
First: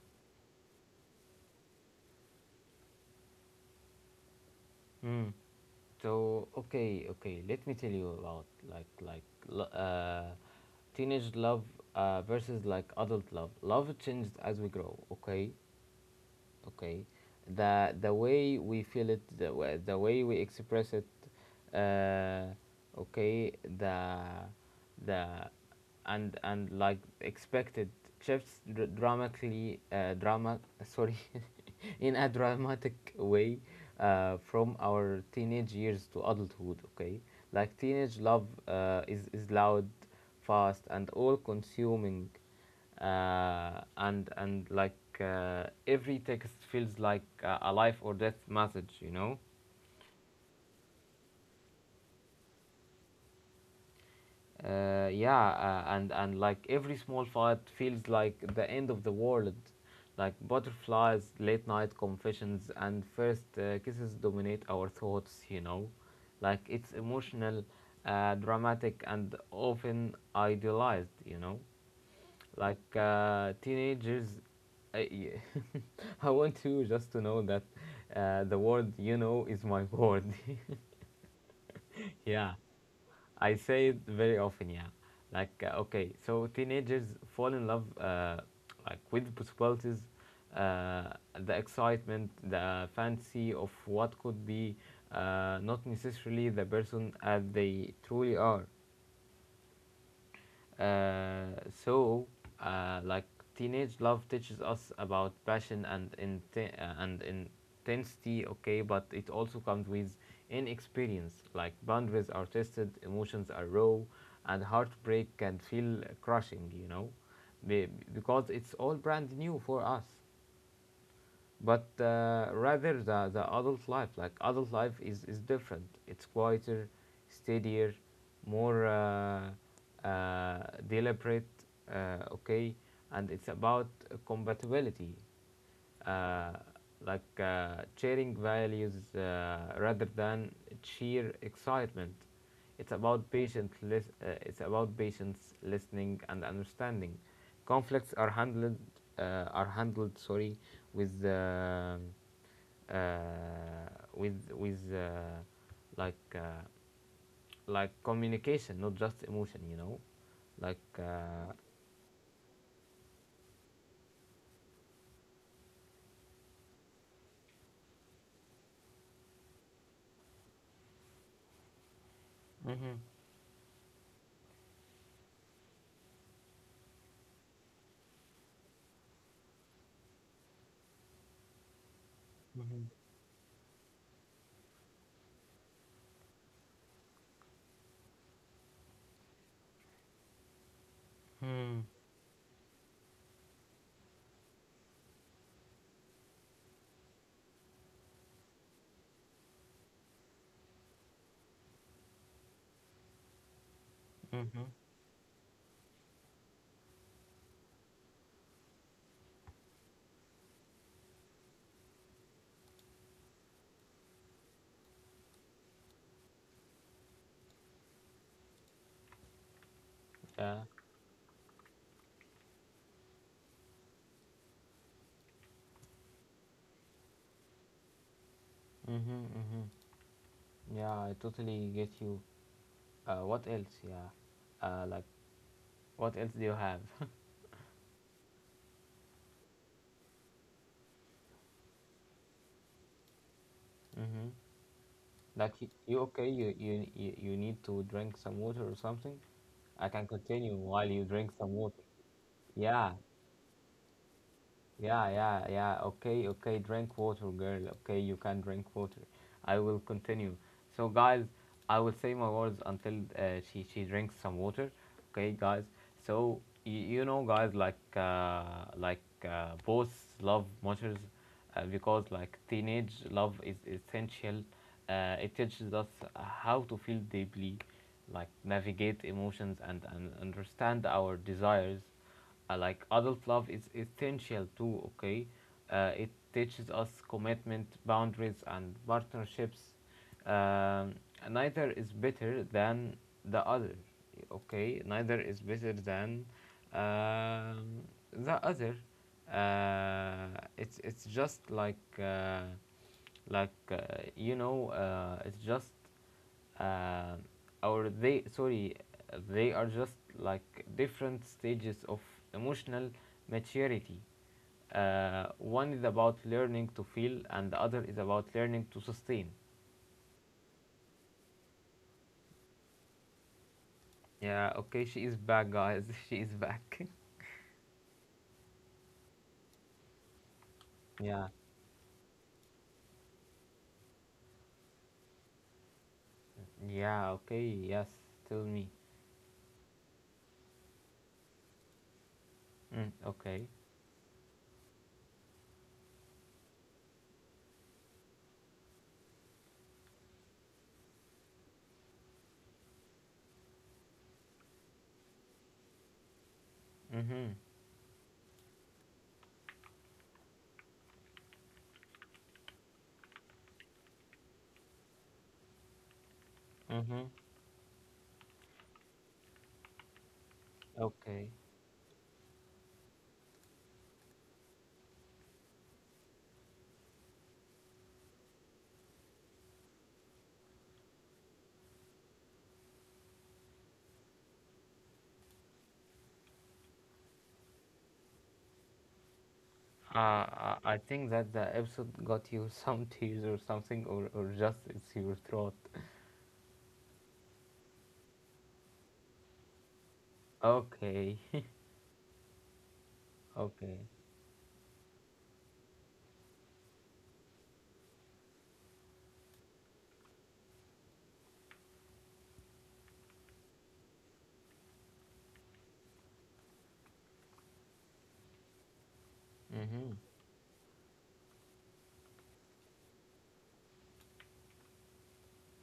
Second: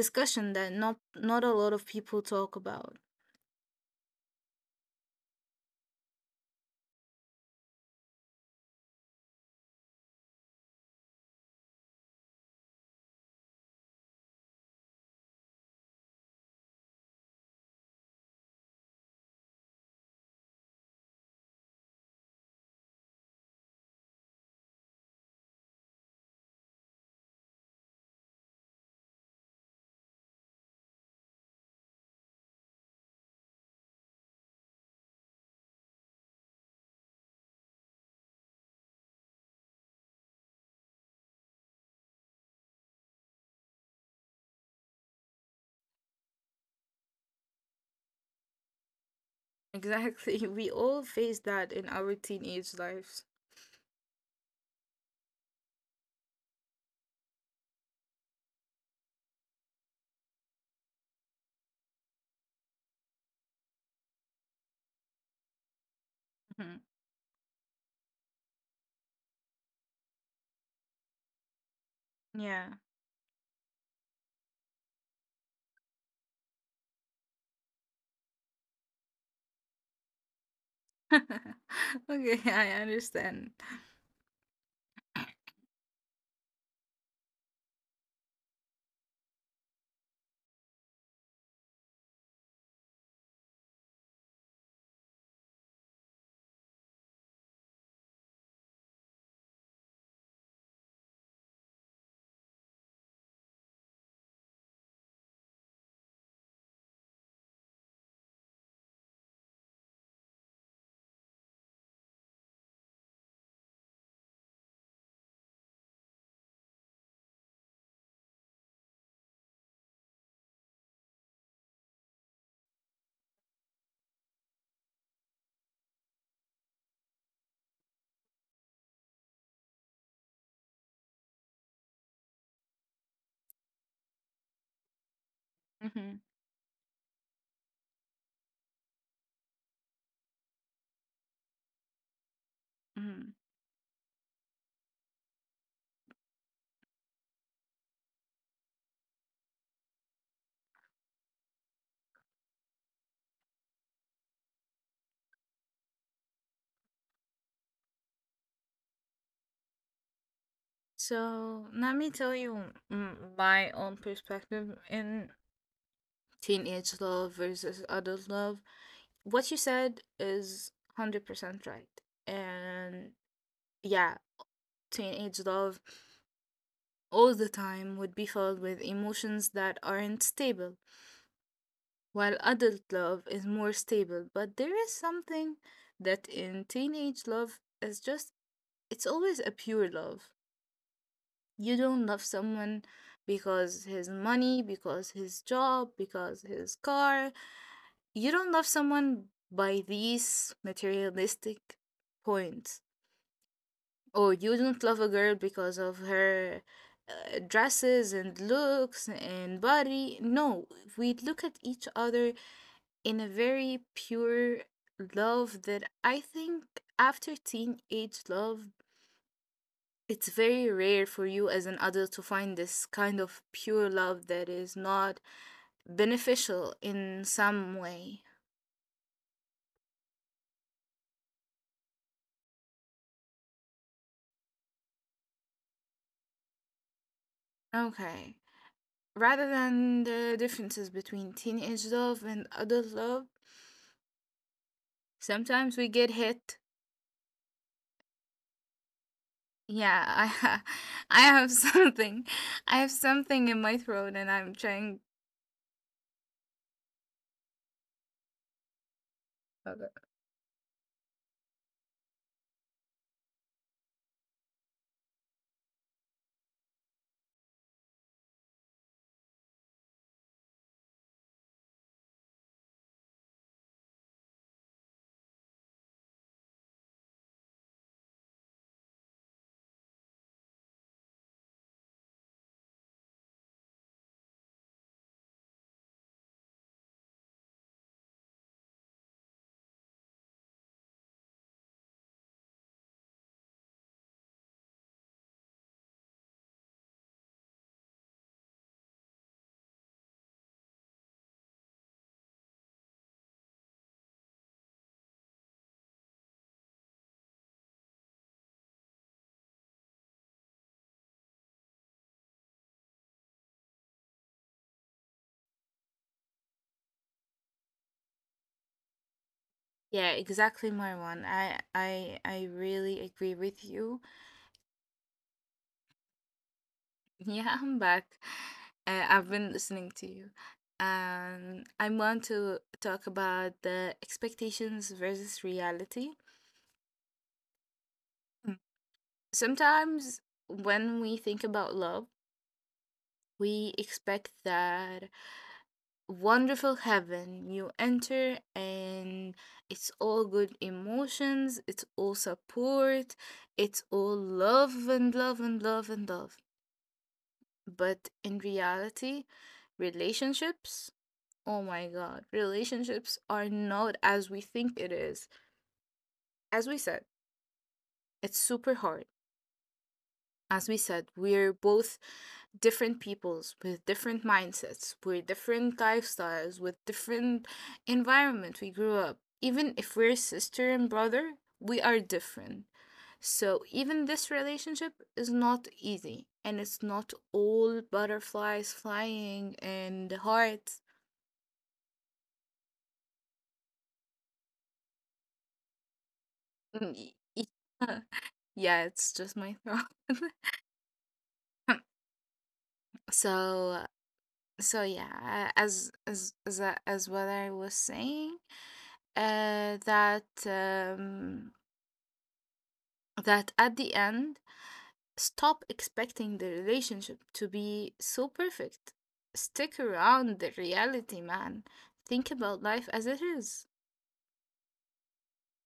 Speaker 2: discussion that not a lot of people talk about.
Speaker 1: mm. So okay, okay. Let me tell you about like lo- uh, teenage love versus like adult love. Love changes as we grow. Okay, okay, the way we feel it, the way we express it, uh, okay, the the and like expected shifts dramatically, drama sorry in a dramatic way, from our teenage years to adulthood. Okay, like teenage love is loud, fast and all consuming, and every text feels like a life or death message, you know.
Speaker 2: Exactly. We all face that in our teenage lives.
Speaker 1: Yeah, and like every small fight feels like the end of the world. Like butterflies, late night confessions and first kisses dominate our thoughts, you know. Like
Speaker 2: Mhm.
Speaker 1: it's emotional, dramatic and often idealized, you know.
Speaker 2: Yeah.
Speaker 1: Like teenagers, I, I want you just to know that the word you know is my word.
Speaker 2: Okay,
Speaker 1: Yeah.
Speaker 2: I understand.
Speaker 1: I say it very often, yeah. Like, okay, so teenagers fall in love like with possibilities, uh, the excitement, the fancy of what could be, not necessarily the person as they truly are. Uh, so like teenage love teaches us about passion and intensity, okay, but it also comes with inexperience. Like boundaries are tested, emotions are raw, and heartbreak can feel crushing. You know, Be- because it's all brand new for us. But rather the adult life, like adult life is different, it's quieter, steadier, more uh, deliberate, okay. And it's about compatibility,
Speaker 2: hmm
Speaker 1: uh, sharing values rather than sheer excitement. It's about
Speaker 2: hmm
Speaker 1: patient lis- it's about patience, listening and understanding. Conflicts are handled sorry with uh, with with uh, like uh, like communication, not just emotion. You know, like
Speaker 2: So let me tell you my own perspective in teenage love versus adult love. What you said is 100% right.
Speaker 1: mm-hmm.
Speaker 2: And yeah, teenage love all the time would be filled with emotions that aren't stable, while adult love is more stable. But there is something that in teenage love is just, it's always a pure love. You
Speaker 1: Mm-hmm.
Speaker 2: don't love someone because his money, because his job, because his car. You don't love someone by these materialistic points. Oh, you
Speaker 1: Mm-hmm.
Speaker 2: don't love a girl because of her dresses and looks and body. No, we look at each other in a very pure love that I think after teenage love, it's
Speaker 1: Yeah,
Speaker 2: very rare for you as an adult to find this kind of pure love that is not beneficial in some way.
Speaker 1: mm-hmm, mm-hmm. Yeah. I totally get you. What else? Yeah, like what else do you have?
Speaker 2: Okay. Rather than the differences between teenage love and adult love,
Speaker 1: Mm-hmm. Like
Speaker 2: sometimes we
Speaker 1: you
Speaker 2: get
Speaker 1: okay? You,
Speaker 2: hit.
Speaker 1: you you you need to drink some water or something. I
Speaker 2: Yeah,
Speaker 1: can continue while you
Speaker 2: I
Speaker 1: drink
Speaker 2: have
Speaker 1: some water.
Speaker 2: something. I have
Speaker 1: Yeah.
Speaker 2: something in my throat and I'm trying.
Speaker 1: Yeah, yeah, yeah. Okay, okay. Drink water, girl. Okay, you can drink water. I will
Speaker 2: Okay.
Speaker 1: continue. So, guys, I will say my words until she drinks some water. Okay, guys. So you know, guys, like both love matters because like teenage love is essential. It teaches us how to feel deeply, like navigate emotions and understand our desires. Like adult love is essential too, okay. It teaches us commitment, boundaries and partnerships. um, Neither is better than the other, okay. Neither is better than um, the other. Uh, it's just like you know It's just, um, or they sorry they are just like different stages of emotional maturity. One is about learning to feel and the other is about learning to sustain.
Speaker 2: Yeah, exactly my one. I really agree with you.
Speaker 1: Yeah, okay, she is back guys she is back.
Speaker 2: Yeah, I'm back. I've been listening to you.
Speaker 1: Yeah,
Speaker 2: I want to talk about the expectations versus reality.
Speaker 1: yeah, okay, yes, tell
Speaker 2: Mm.
Speaker 1: me.
Speaker 2: Sometimes when we think about love,
Speaker 1: Mm, okay.
Speaker 2: we expect that wonderful heaven you enter, and it's all good emotions, it's all support, it's all love and love and love and love.
Speaker 1: Mm-hmm.
Speaker 2: But in reality, relationships, oh my god, relationships are not as we think it is. As we said,
Speaker 1: Mm-hmm.
Speaker 2: it's super hard. As we said,
Speaker 1: Okay.
Speaker 2: we're both different peoples with different mindsets, with different lifestyles, with different environment we grew up. Even if we're sister and brother, we are different. So even this relationship is not easy and it's not all butterflies flying and
Speaker 1: I
Speaker 2: hearts.
Speaker 1: think that the episode got you some tears or something, or just it's your throat.
Speaker 2: Mm, yeah, yeah, it's just my thought.
Speaker 1: Okay. Okay.
Speaker 2: So so yeah, as what I was saying, that um, that at the end, stop expecting the relationship to be so perfect. Stick
Speaker 1: Mm-hmm.
Speaker 2: around the reality, man. Think about life as it is.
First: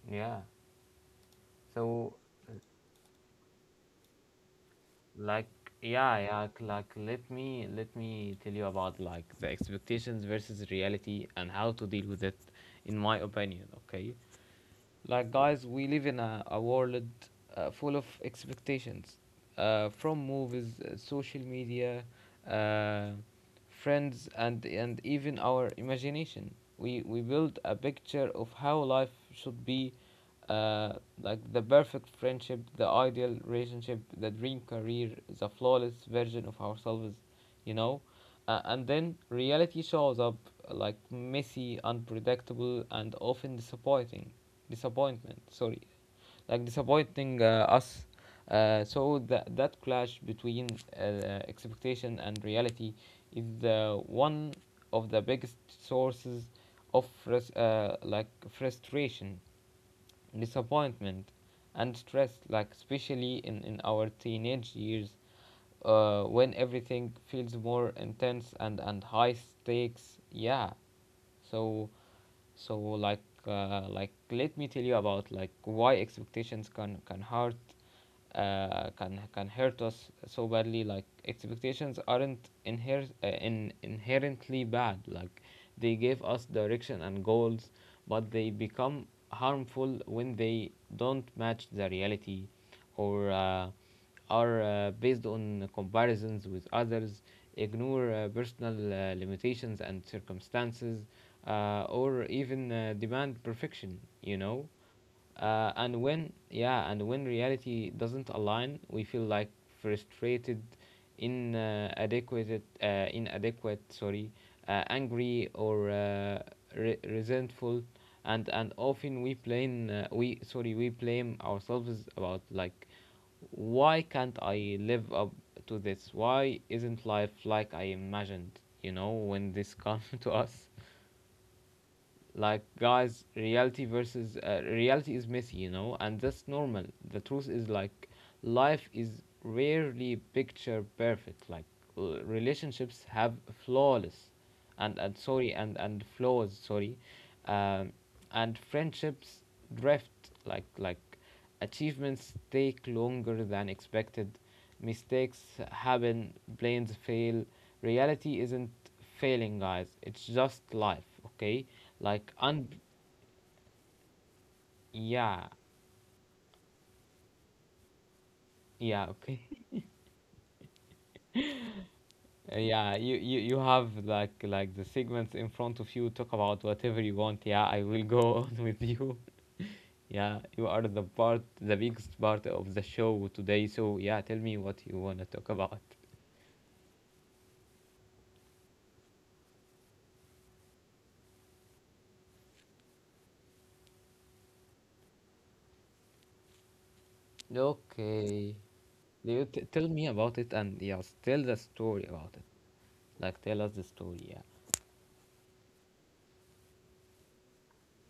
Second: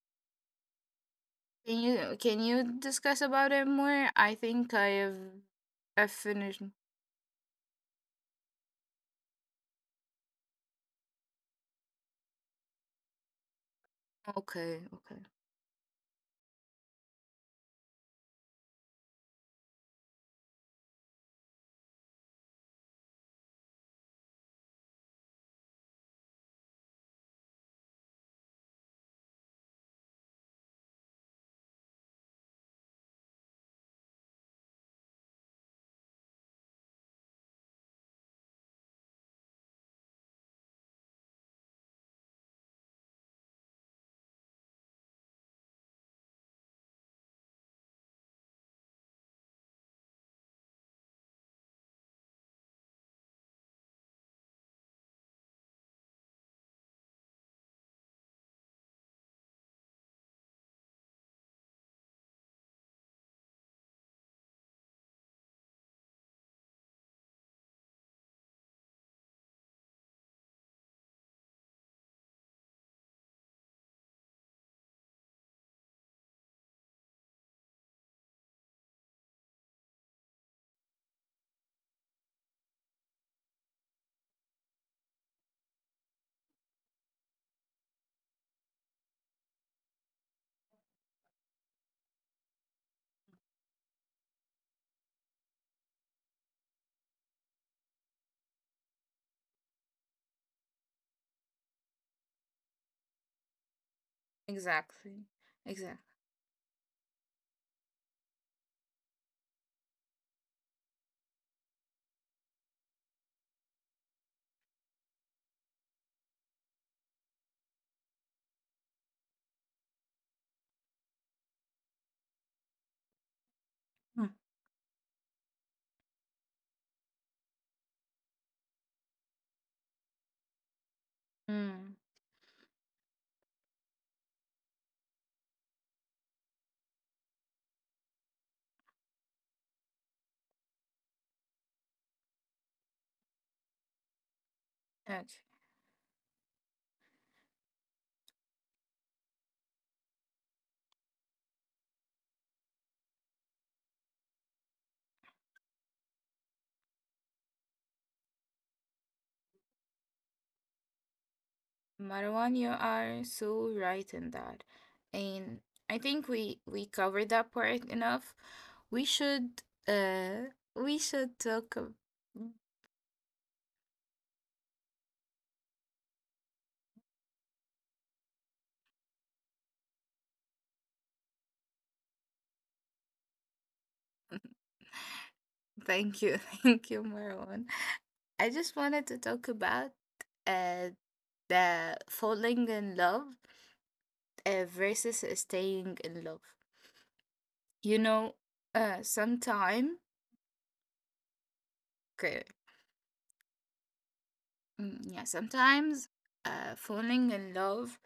Speaker 1: Yeah.
Speaker 2: Can
Speaker 1: So
Speaker 2: you can you discuss about it more? I think I have.
Speaker 1: like
Speaker 2: I
Speaker 1: yeah, yeah,
Speaker 2: finished.
Speaker 1: like let me tell you about like the expectations versus reality and how to deal with it in my opinion, okay?
Speaker 2: Okay, okay.
Speaker 1: Like, guys, we live in a world full of expectations, from movies, social media, uh, friends, and even our imagination. We build a picture of how life should be, uh, like the perfect friendship, the ideal relationship, the dream career, the flawless version of ourselves, you know? And then reality shows up, like messy, unpredictable, and often disappointing disappointment sorry like disappointing us. So that clash between expectation and reality is one of the biggest sources of frustration, disappointment, and stress, like especially in our teenage years, when everything feels more intense and high stakes, yeah. So so like uh, like let me tell you about like why expectations can hurt, can hurt us so badly. Like expectations aren't inherently bad. Like they give us direction and goals, but they become harmful when they don't match the reality, or are based on comparisons with others, ignore personal limitations and circumstances, or even demand perfection. You know?
Speaker 2: Exactly.
Speaker 1: uh, and
Speaker 2: Exactly.
Speaker 1: when yeah and when reality doesn't align, we feel like frustrated, inadequate inadequate sorry angry, or resentful, and often we blame we sorry we blame ourselves, about like, why
Speaker 2: Mm.
Speaker 1: can't I live up to this, why isn't life like I imagined? You know, when this comes to us,
Speaker 2: Mm.
Speaker 1: like, guys, reality versus reality is messy, you know, and that's normal. The truth is, like, life is rarely picture perfect. Like relationships have flawless and
Speaker 2: Okay.
Speaker 1: sorry and flaws, sorry. um, and friendships drift, like achievements take longer than expected, mistakes happen, planes fail. Reality isn't failing, guys, it's just life, okay, like
Speaker 2: Marwan,
Speaker 1: un.
Speaker 2: you are so right in that.
Speaker 1: Yeah,
Speaker 2: And I think we covered that part enough.
Speaker 1: yeah, okay.
Speaker 2: We should talk ab-.
Speaker 1: Yeah, you, you have like the segments in front of you, talk about whatever you want, yeah, I will go on with you. Yeah, you are the part, the biggest part of the show today, so yeah, tell me what you want to talk about.
Speaker 2: Thank you, thank you, Marwan. I just wanted to talk about uh the falling in love versus staying in love. You know,
Speaker 1: Okay, you tell
Speaker 2: sometime,
Speaker 1: me about it, and yes, tell the story about it,
Speaker 2: okay,
Speaker 1: like, tell us the story, yeah.
Speaker 2: mm, yeah, sometimes falling in love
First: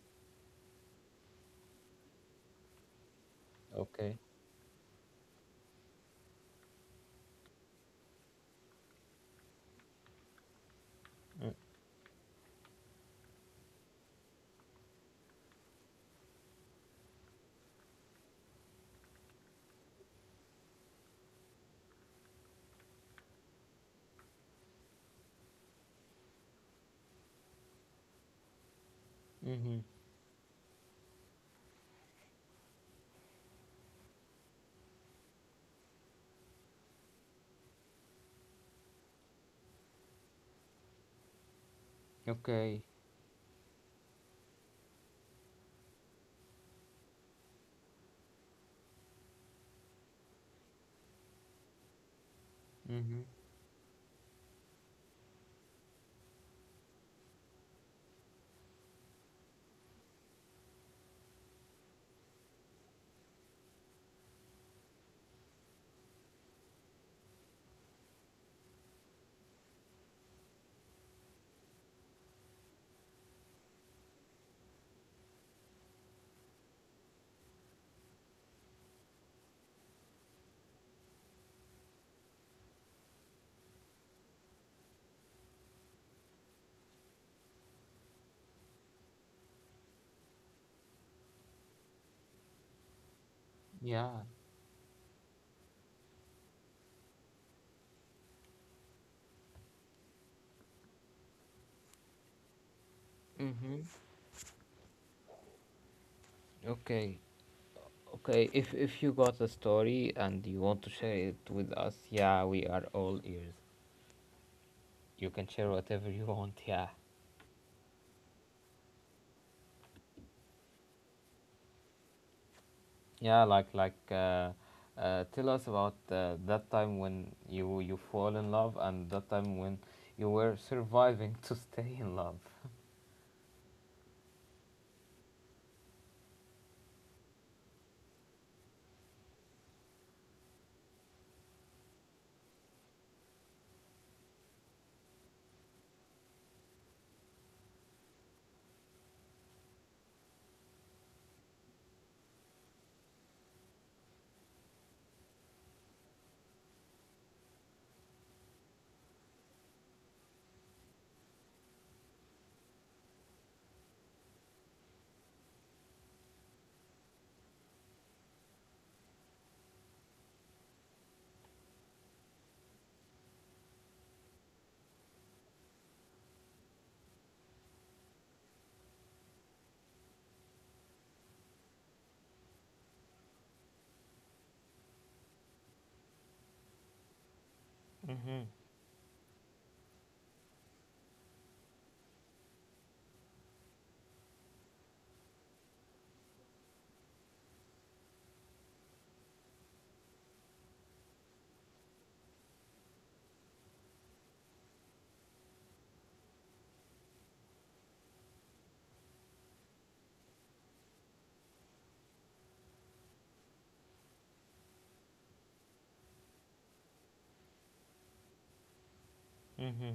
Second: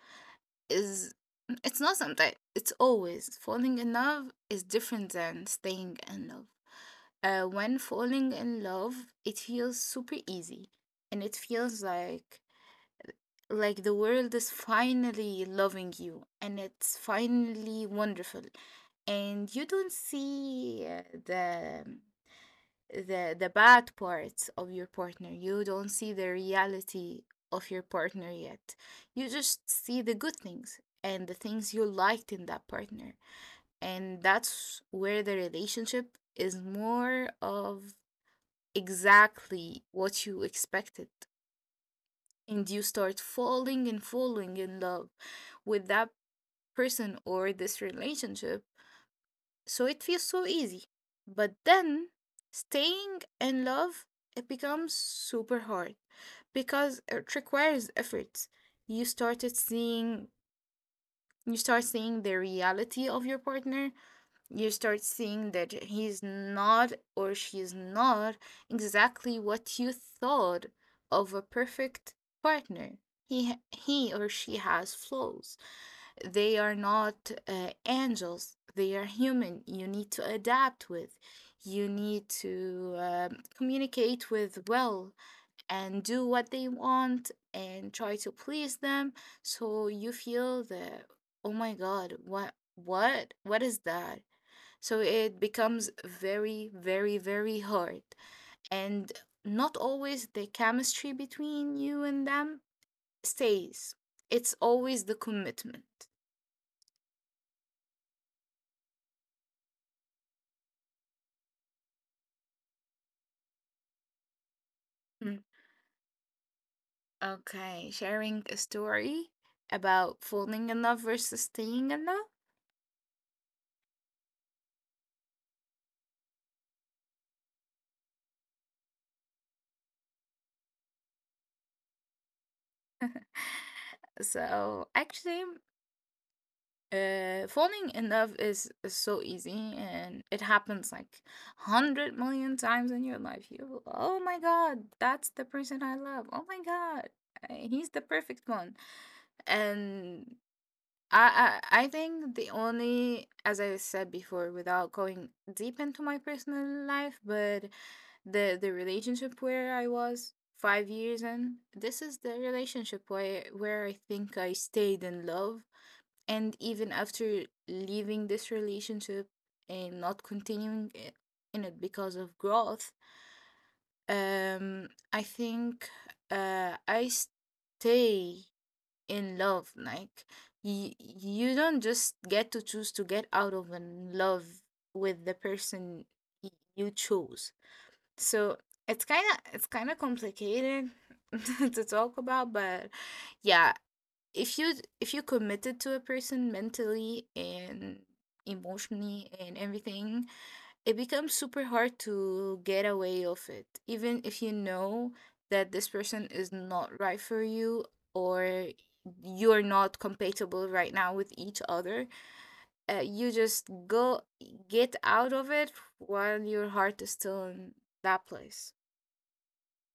Speaker 2: is, it's not sometimes, it's always, falling in
Speaker 1: Okay.
Speaker 2: love is different than staying in love. When falling in love, it feels super easy and it feels like the world is finally loving you and it's finally wonderful, and you don't see the bad parts of your partner, you don't see the reality of your partner yet, you just
Speaker 1: Mm-hmm.
Speaker 2: see the good things and the things you liked in that partner, and that's where the relationship is more of exactly what you expected. And you
Speaker 1: Okay.
Speaker 2: start falling and falling in love with that person or this relationship. So it feels so easy. But then staying
Speaker 1: Mm-hmm.
Speaker 2: in love, it becomes super hard because it requires efforts. You started seeing you start seeing the reality of your partner. You start seeing that he's not or she's not exactly what you thought of a perfect partner. He or she has flaws, they are not angels, they are human, you need to adapt with, you need to communicate with well and do what they want and try to please them, so you feel that, oh my god, what is
Speaker 1: Yeah.
Speaker 2: that. So it becomes very hard, and not always the chemistry between you and them
Speaker 1: Mm-hmm.
Speaker 2: stays, it's always the commitment.
Speaker 1: Okay. Okay, if you got a story and you want to share it with us, yeah, we are all ears. You
Speaker 2: Hmm.
Speaker 1: can share whatever you want. Yeah,
Speaker 2: Okay, sharing a story about falling in love versus staying in love.
Speaker 1: yeah, like tell us about that time when you fall in love, and that time when you were surviving to stay in love.
Speaker 2: So actually, falling in love is so easy and it happens like 100 million times in your life. You, oh my God, that's the person I love. Oh my God, he's the perfect one. And I think the only, as I said before, without going deep into my personal life, but the relationship where I was 5 years in, this is the relationship where I think I stayed in love, and even after leaving this relationship and not continuing it, in it because of growth, I think I stay in love. Like, you don't just get to choose to get out of in love with the person y- you chose. So it's kind of complicated to talk about, but yeah, if you, if you committed to a person mentally and emotionally and everything, it becomes super hard to get away of it, even if you know that this person is not right for you, or you're not compatible right now with each other. Uh, you just go get out of it while your heart is still in that place.
Speaker 1: Mm-hmm.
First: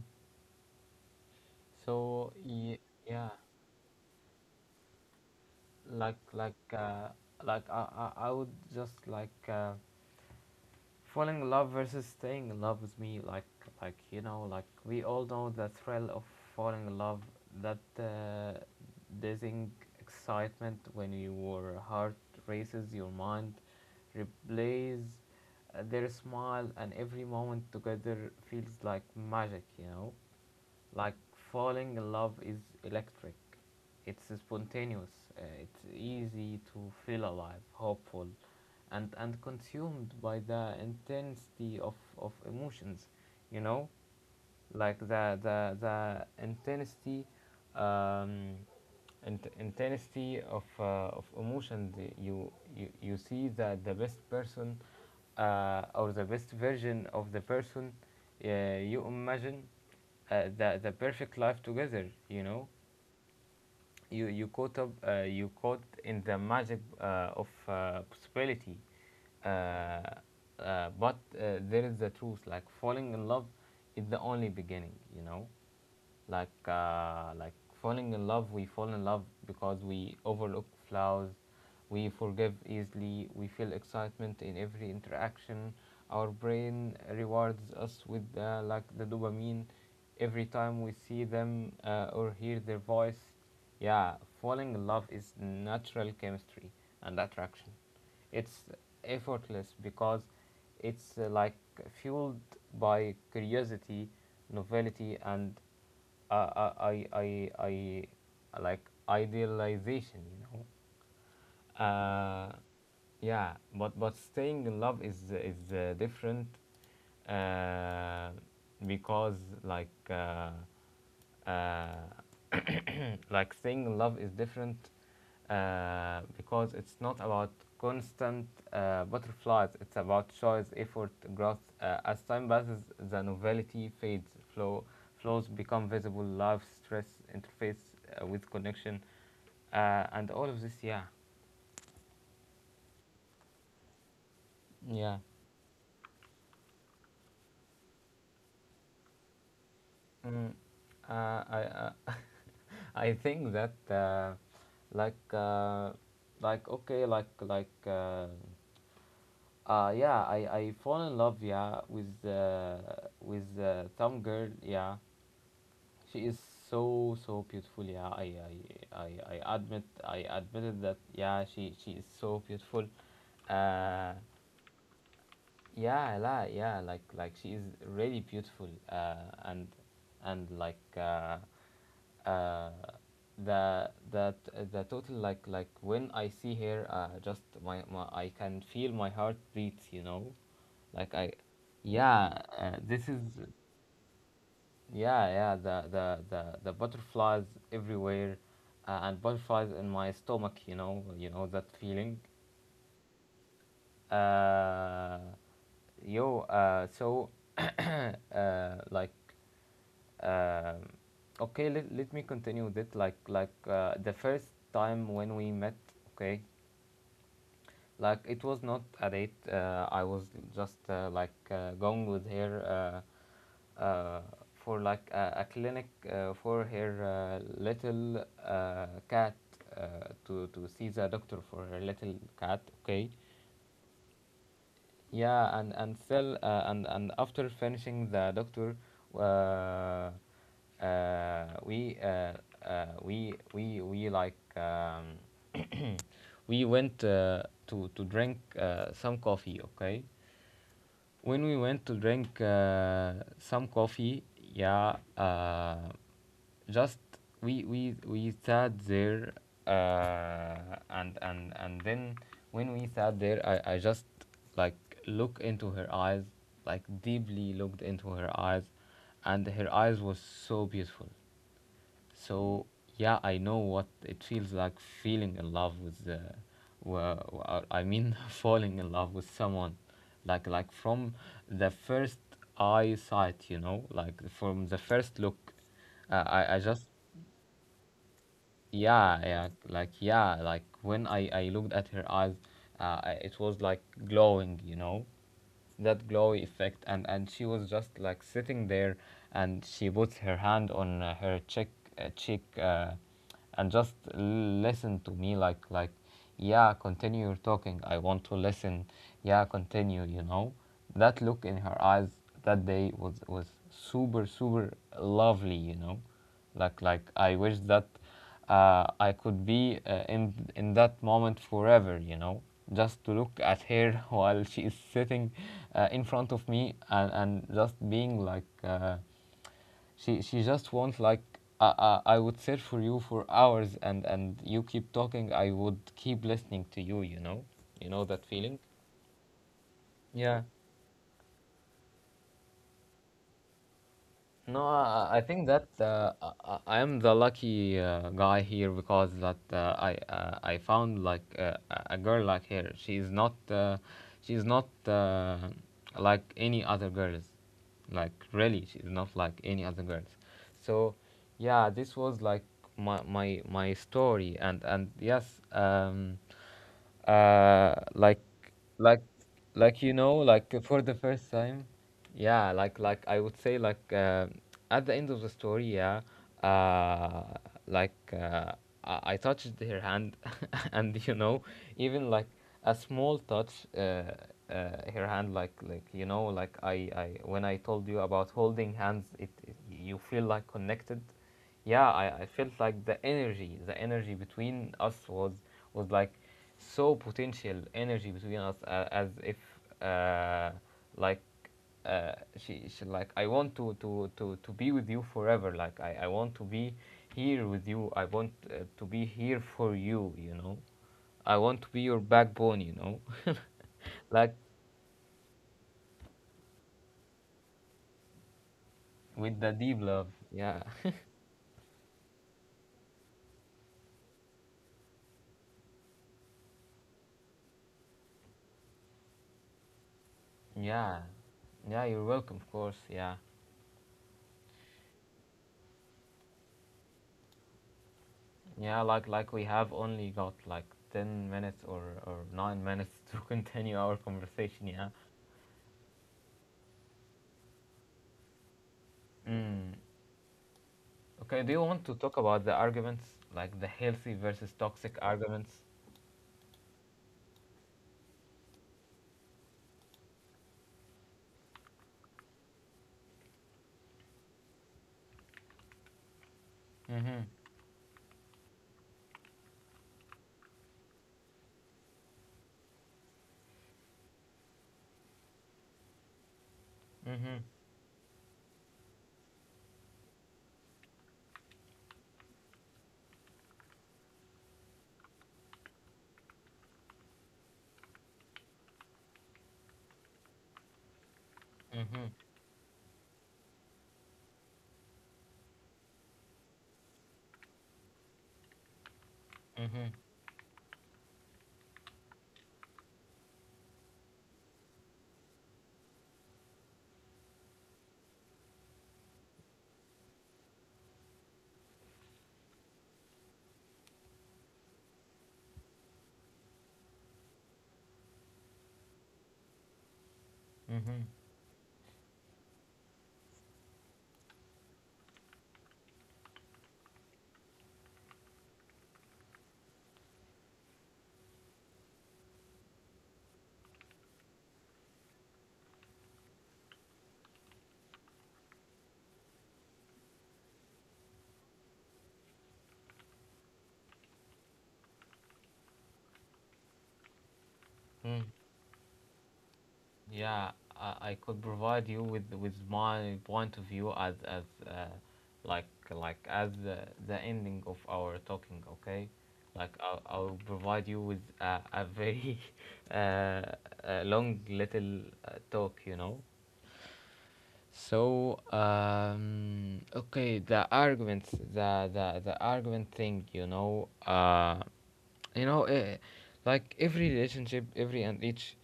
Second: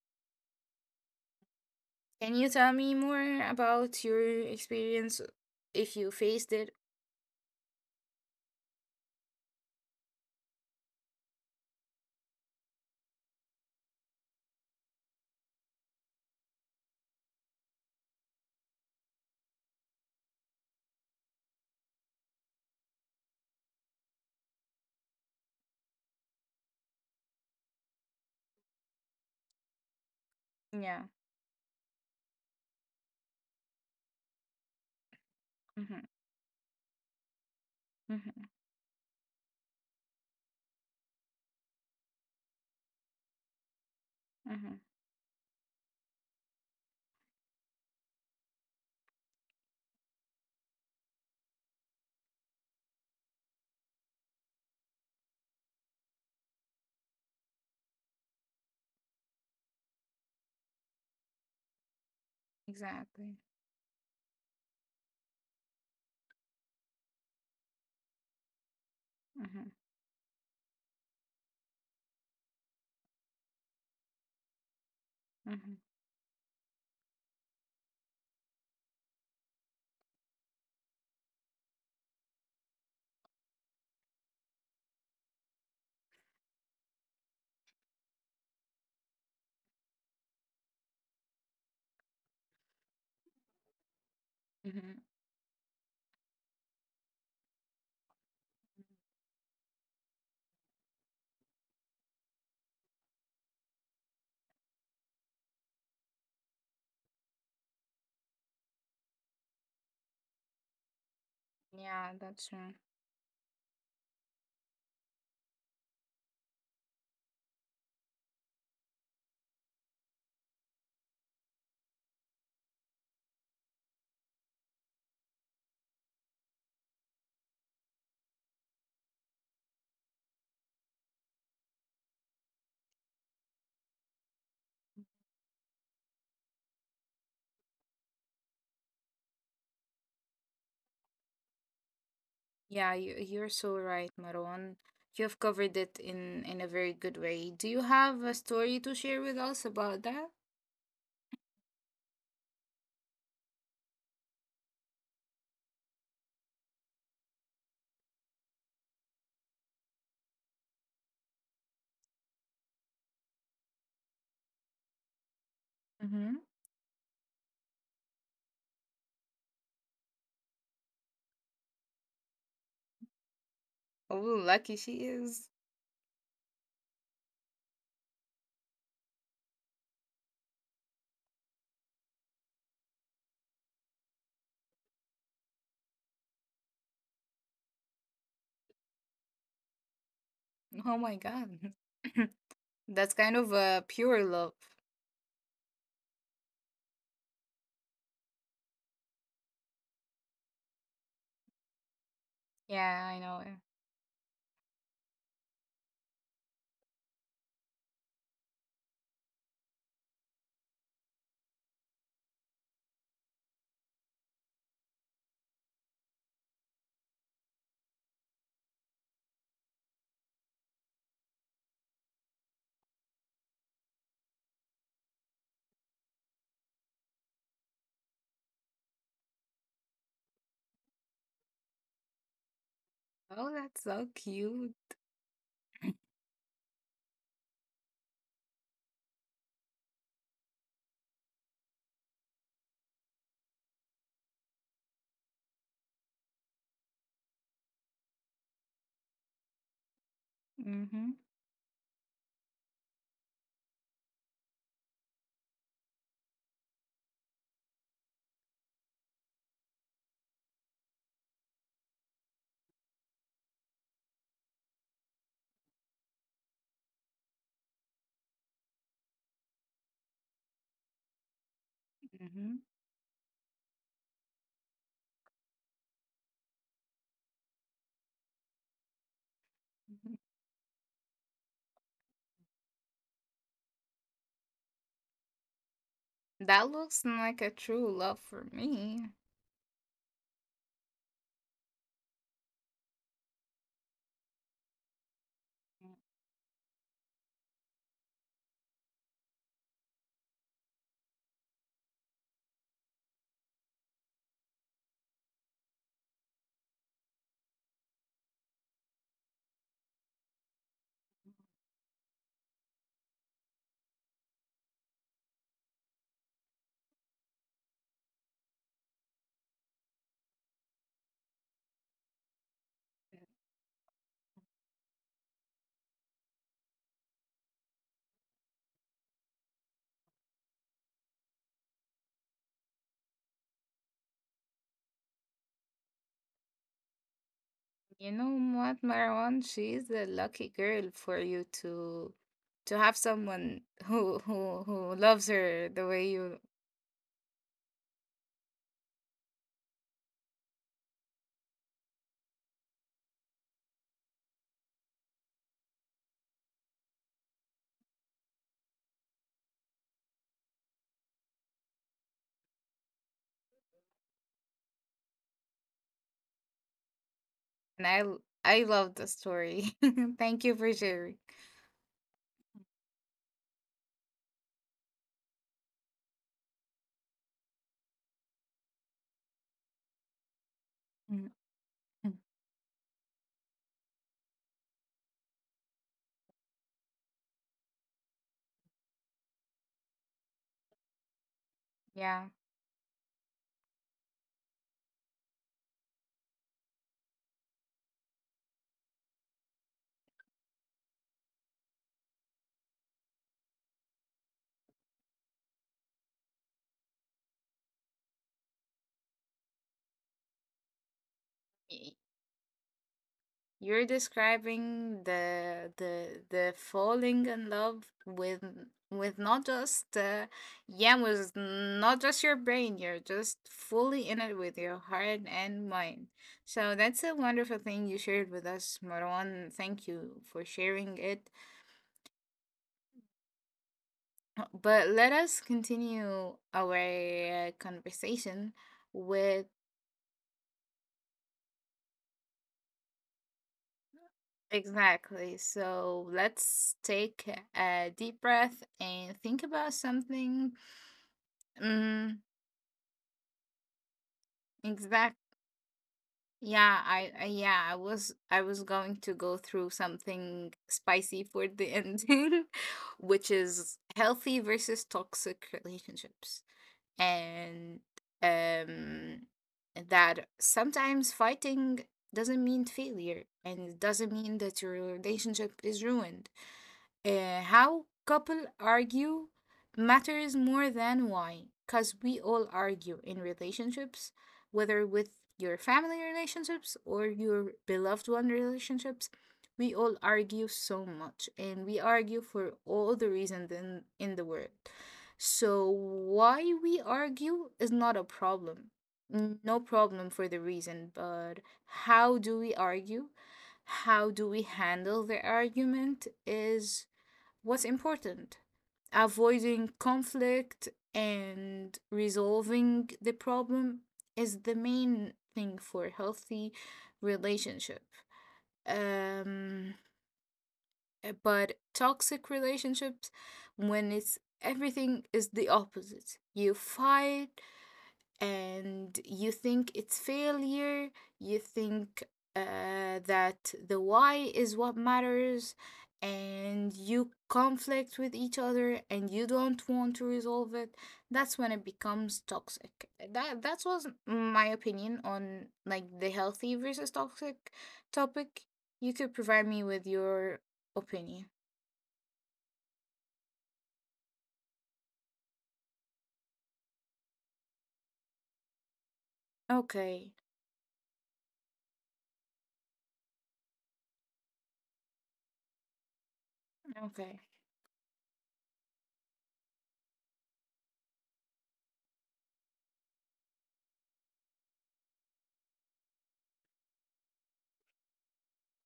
Speaker 1: So
Speaker 2: Can you tell
Speaker 1: ye-
Speaker 2: me
Speaker 1: yeah,
Speaker 2: more about your experience if you
Speaker 1: like
Speaker 2: faced it?
Speaker 1: I, I would just like, falling in love versus staying in love with me, like you know, like we all know the thrill of falling in love, that dazing excitement when your heart races, your mind replays their smile, and every moment together feels like magic, you know.
Speaker 2: Yeah.
Speaker 1: Like falling in love is electric. It's spontaneous. It's
Speaker 2: mm-hmm,
Speaker 1: easy to feel alive, hopeful,
Speaker 2: mm-hmm,
Speaker 1: and consumed by the intensity of emotions. You know,
Speaker 2: mm-hmm.
Speaker 1: like the intensity, um, intensity of emotion, the, you, you see that the best person, or the best version of the person you imagine, the perfect life together, you know.
Speaker 2: Exactly.
Speaker 1: You caught up, you caught in the magic of possibility.
Speaker 2: mm-hmm,
Speaker 1: Uh, uh, but uh, there is the truth, like falling in love is the only beginning, you know.
Speaker 2: mm-hmm,
Speaker 1: Like falling in love, we fall in love because we overlook flaws, we forgive easily, we feel excitement in every interaction, our brain rewards us with the dopamine every time we see them or hear their voice. Yeah, falling in
Speaker 2: mm-hmm.
Speaker 1: love is natural chemistry and attraction. It's effortless because it's fueled by curiosity, novelty, and uh, I, I, I, I like idealization. You know,
Speaker 2: Yeah, that's
Speaker 1: uh,
Speaker 2: true.
Speaker 1: yeah, but staying in love is different, uh, because like uh, uh, like staying in love is different, because it's not about constant butterflies, it's about choice, effort, growth. As time passes, the novelty fades, flows become visible, love stress interface with connection and all of this, yeah.
Speaker 2: Yeah, you, you're so right, Marwan.
Speaker 1: Yeah.
Speaker 2: You've covered it in a very good way. Do you have a story to share with us about that?
Speaker 1: Mm. I I think that like like okay like like uh, yeah, I fall in love, yeah, with some girl, yeah. She
Speaker 2: Mm-hmm.
Speaker 1: is so so beautiful, yeah. I, I admit, I admitted that, yeah, she is so beautiful, uh
Speaker 2: Oh, lucky she is.
Speaker 1: yeah yeah, like she is really beautiful, and and like, uh, the total, like when I see her, just my, my, I can feel my heart beats, you know,
Speaker 2: Oh my
Speaker 1: like I,
Speaker 2: God.
Speaker 1: yeah, this
Speaker 2: That's
Speaker 1: is,
Speaker 2: kind of a pure love.
Speaker 1: yeah. Yeah, the the butterflies everywhere, and butterflies in my stomach, you know, you know that feeling.
Speaker 2: Yeah, I know. Yeah.
Speaker 1: Uh, yo, uh, so uh, like um okay, let me continue with it. Like the first time when we met, okay, like it was not a date. I was just going with her uh, uh, for like a clinic for her little cat, to see the doctor for her little cat. Okay.
Speaker 2: Oh, that's so cute.
Speaker 1: Yeah, and still and after finishing the doctor, uh, uh, we uh, we we like, we went to drink some coffee. Okay.
Speaker 2: Mm-hmm.
Speaker 1: When we went to drink some coffee, yeah, just we we sat there, and and then when we sat there, I just like look into her eyes, like deeply looked into her eyes, and her eyes was so beautiful,
Speaker 2: Mm-hmm.
Speaker 1: so yeah, I know what it feels like feeling in love with the, well, I mean, falling in love with someone,
Speaker 2: Mm-hmm.
Speaker 1: like from the first eyesight, you know, like from the first look. I
Speaker 2: That
Speaker 1: just,
Speaker 2: looks like a true love for me.
Speaker 1: yeah, yeah, like yeah, like when I looked at her eyes, I- it was like glowing, you know, that glowy effect, and she was just like sitting there, and she puts her hand on her cheek, and just listen to me, like, yeah, continue your talking, I want to listen, yeah, continue, you know. That look in her eyes that day was super super lovely, you know. Like I wish that I could be in in that moment forever, you know, just to look at her while she is sitting in front of me, and just being like she just wants like, I, I would search for you for hours, and you keep talking, I would keep listening to you, you know, you know
Speaker 2: You
Speaker 1: that feeling,
Speaker 2: know what, Marwan? She's a
Speaker 1: yeah.
Speaker 2: lucky girl for you to have someone
Speaker 1: No,
Speaker 2: who
Speaker 1: I
Speaker 2: loves
Speaker 1: think that
Speaker 2: her the way you.
Speaker 1: I am the lucky guy here, because that I found like a girl like her. She is not she is not uh, like any other girls. Like really, she is not like any other girls. So, yeah, this was like my story, and yes, uh
Speaker 2: And
Speaker 1: like
Speaker 2: I love
Speaker 1: like
Speaker 2: the story.
Speaker 1: you know,
Speaker 2: Thank
Speaker 1: like
Speaker 2: you for
Speaker 1: for the
Speaker 2: sharing.
Speaker 1: first time, yeah, like I would say like, at the end of the story, yeah, uh like uh, I touched her hand and you
Speaker 2: Mm,
Speaker 1: know, even
Speaker 2: mm.
Speaker 1: like a small touch her hand, like you know, like I when I told you about holding hands, it you feel like connected, yeah. I
Speaker 2: Yeah.
Speaker 1: felt like the energy, the energy between us was like so potential energy between us, as if uh, like she like, I want to, to be with you forever, like I want to be here with you, I want to be here for you, you know, I want to be your backbone, you know,
Speaker 2: You're
Speaker 1: like,
Speaker 2: describing the falling in love with
Speaker 1: with
Speaker 2: not
Speaker 1: the deep
Speaker 2: just
Speaker 1: love, yeah.
Speaker 2: yeah, with not just your brain, you're just fully in it with your heart and mind. So that's a wonderful thing you shared with us, Marwan, thank you for sharing
Speaker 1: Yeah,
Speaker 2: it.
Speaker 1: yeah, you're welcome, of course, yeah.
Speaker 2: But let us continue our conversation
Speaker 1: Yeah, like we
Speaker 2: with.
Speaker 1: have only got like 10 minutes or 9 minutes to continue our conversation. Yeah.
Speaker 2: Exactly, so let's take a deep breath and think about
Speaker 1: Mm.
Speaker 2: something.
Speaker 1: Okay. Do you want to talk
Speaker 2: Mm,
Speaker 1: about the arguments, like the healthy versus toxic
Speaker 2: exact.
Speaker 1: arguments?
Speaker 2: Yeah, I yeah, I was going to go through something spicy for the ending, which is healthy versus toxic relationships.
Speaker 1: Mm-hmm.
Speaker 2: And um, that sometimes fighting doesn't mean failure and it doesn't mean that your relationship is ruined.
Speaker 1: Mm-hmm.
Speaker 2: How couple argue matters more than why, because we all argue in relationships, whether with your family relationships or your beloved one relationships, we all argue so much and we
Speaker 1: Mm-hmm.
Speaker 2: argue for all the reasons in the world. So why we argue is not a problem, no
Speaker 1: Mm-hmm.
Speaker 2: problem for the reason. But how do we argue, how do we handle the argument is what's important. Avoiding conflict and resolving the problem is the main thing for healthy relationship. Um,
Speaker 1: Mm-hmm.
Speaker 2: but toxic relationships, when it's everything is the opposite, you fight and you think it's failure, you think that the why is what matters, and you conflict with each other and you don't want to resolve it, that's when it becomes toxic. That that was my opinion on like the healthy versus toxic
Speaker 1: Mm-hmm.
Speaker 2: topic. You could provide me with your
Speaker 1: Yeah, I
Speaker 2: opinion.
Speaker 1: could provide you with my point of view as like as the ending of our talking. Okay, like
Speaker 2: Okay.
Speaker 1: I'll provide you with a very long little talk. You know.
Speaker 2: Okay.
Speaker 1: So okay, the arguments, the argument thing, you know, you know, eh, like every relationship, every and each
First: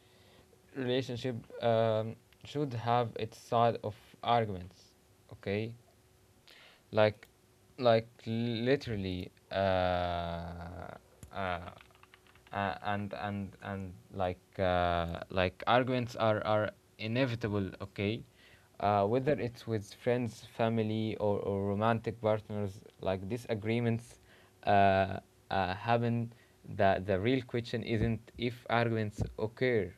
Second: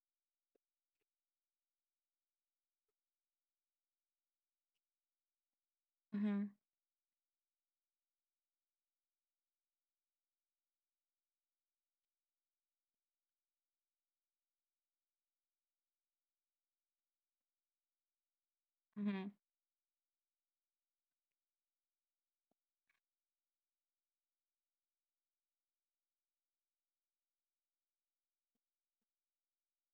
Speaker 1: relationship um, should have its side of arguments. Okay,
Speaker 2: Mm-hmm.
Speaker 1: like like literally uh, and like arguments are inevitable. Okay,
Speaker 2: Mm-hmm.
Speaker 1: whether it's with friends, family, or romantic partners, like disagreements uh, happen. The real question isn't if arguments occur,